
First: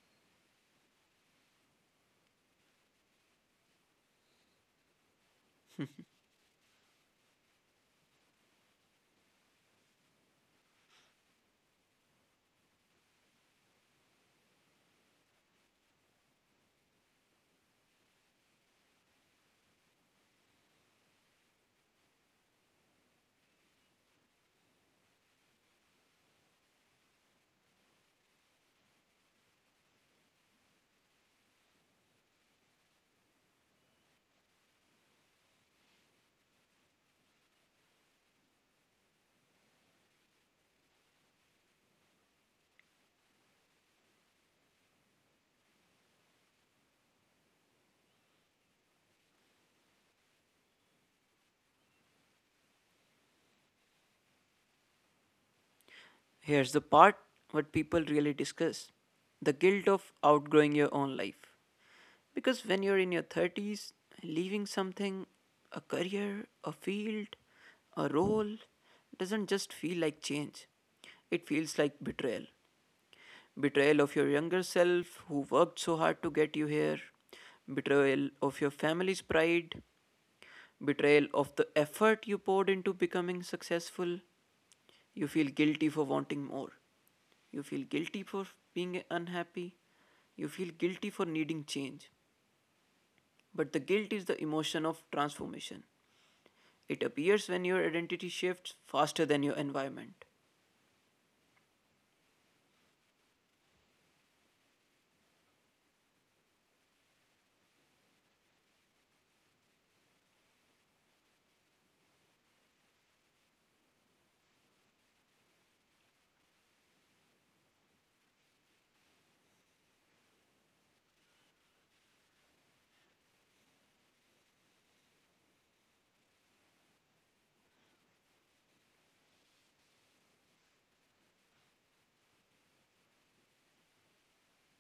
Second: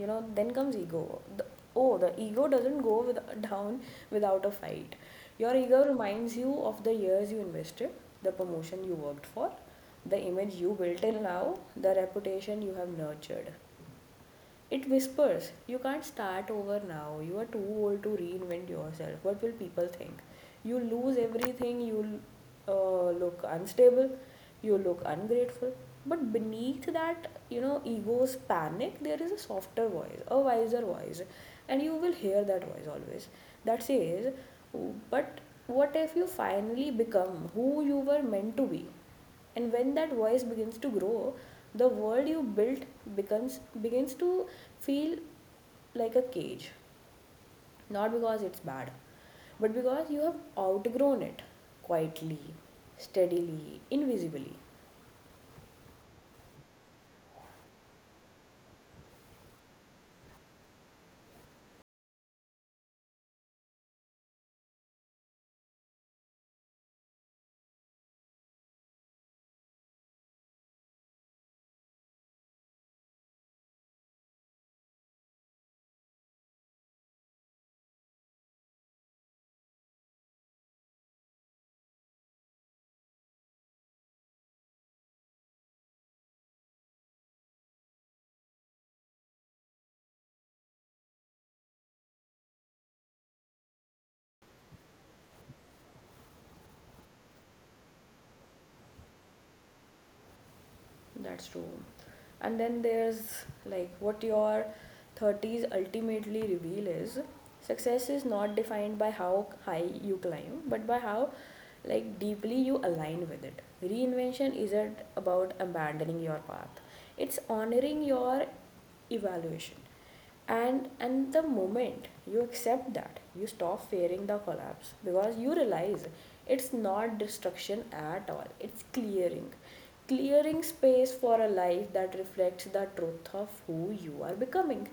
S1: you know. Then comes ego. Oh, the ego doesn't go down without a fight. Your ego reminds you of the years you invested, the promotion you worked for, the image you built till now, the reputation you have nurtured. It whispers, you can't start over now. You are too old to reinvent yourself. What will people think? You lose everything. You look unstable. You look ungrateful. But beneath that, you know, ego's panic, there is a softer voice, a wiser voice. And you will hear that voice always, that says, but what if you finally become who you were meant to be? And when that voice begins to grow, the world you built becomes begins to feel like a cage, not because it's bad, but because you have outgrown it quietly, steadily, invisibly.
S2: Here's the part what people really discuss, the guilt of outgrowing your own life. Because when you're in your 30s, leaving something, a career, a field, a role, doesn't just feel like change, it feels like betrayal. Betrayal of your younger self who worked so hard to get you here, betrayal of your family's pride, betrayal of the effort you poured into becoming successful. You feel guilty for wanting more. You feel guilty for being unhappy. You feel guilty for needing change. But the guilt is the emotion of transformation. It appears when your identity shifts faster than your environment.
S1: That's true. And then there's like what your 30s ultimately reveal is success is not defined by how high you climb, but by how like deeply you align with it. Reinvention isn't about abandoning your path. It's honoring your evaluation. And the moment you accept that, you stop fearing the collapse, because you realize it's not destruction at all, it's clearing, clearing space for a life that reflects the truth of who you are becoming.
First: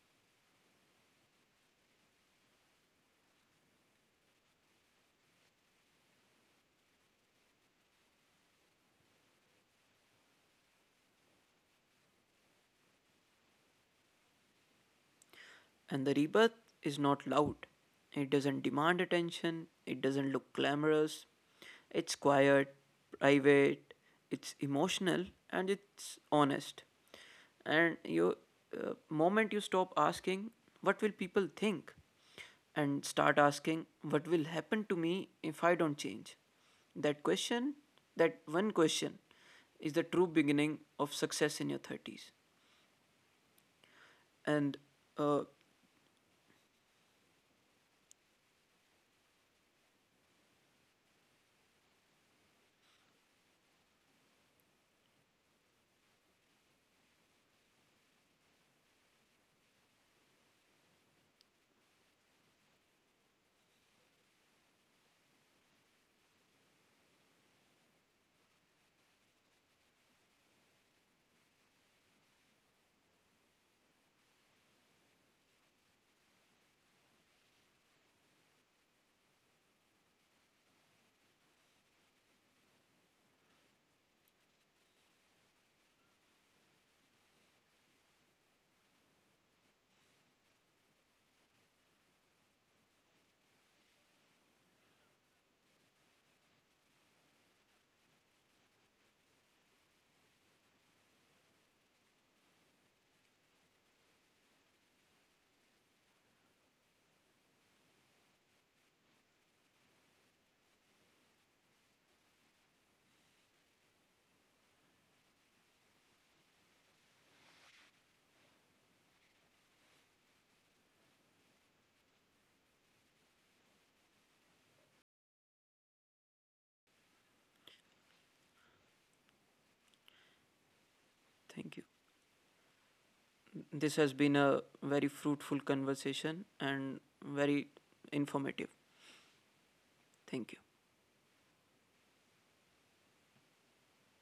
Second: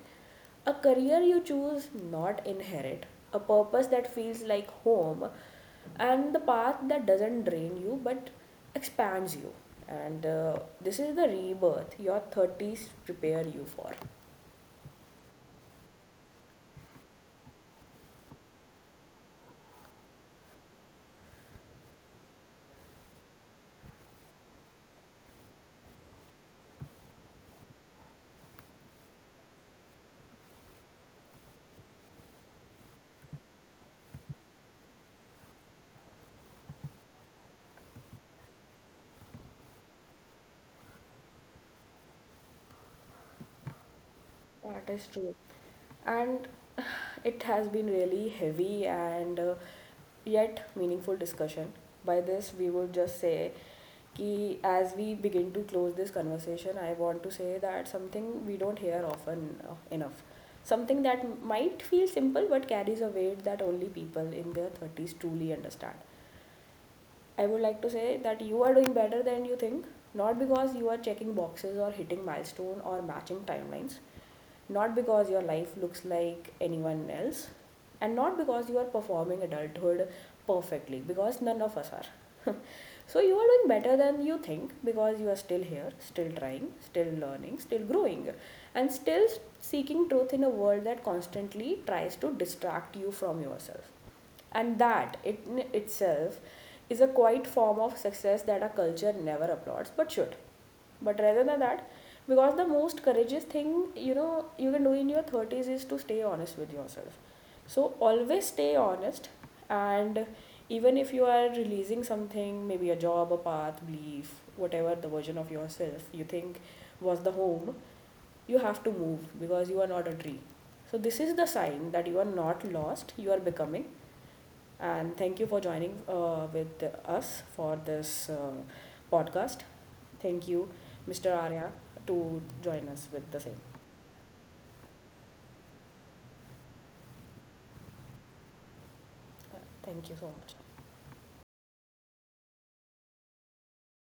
S1: A career you choose, not inherit, a purpose that feels like home, and the path that doesn't drain you but expands you. And this is the rebirth your 30s prepare you for.
S2: And the rebirth is not loud. It doesn't demand attention, it doesn't look glamorous. It's quiet, private, it's emotional, and it's honest. And you, moment you stop asking, what will people think? And start asking, what will happen to me if I don't change? That question, that one question, is the true beginning of success in your 30s. And
S1: That is
S2: uh,
S1: true. And it has been really heavy and yet meaningful discussion. By this, we would just say कि as we begin to close this conversation, I want to say that something we don't hear often enough. Something that might feel simple but carries a weight that only people in their 30s truly understand. I would like to say that you are doing better than you think, not because you are checking boxes or hitting milestone or matching timelines, not because your life looks like anyone else, and not because you are performing adulthood perfectly, because none of us are. So you are doing better than you think, because you are still here, still trying, still learning, still growing, and still seeking truth in a world that constantly tries to distract you from yourself. And that it in itself is a quiet form of success that our culture never applauds but should. But rather than that, because the most courageous thing, you know, you can do in your 30s is to stay honest with yourself. So always stay honest. And even if you are releasing something, maybe a job, a path, belief, whatever the version of yourself you think was the home, you have to move because you are not a tree. So this is the sign that you are not lost, you are becoming. And thank you for joining with us for this podcast. Thank you, Mr.
S2: thank
S1: Arya,
S2: you.
S1: to join us with the same.
S2: This has been a very fruitful conversation and very informative.
S1: Uh, Thank you so
S2: Thank you.
S1: much.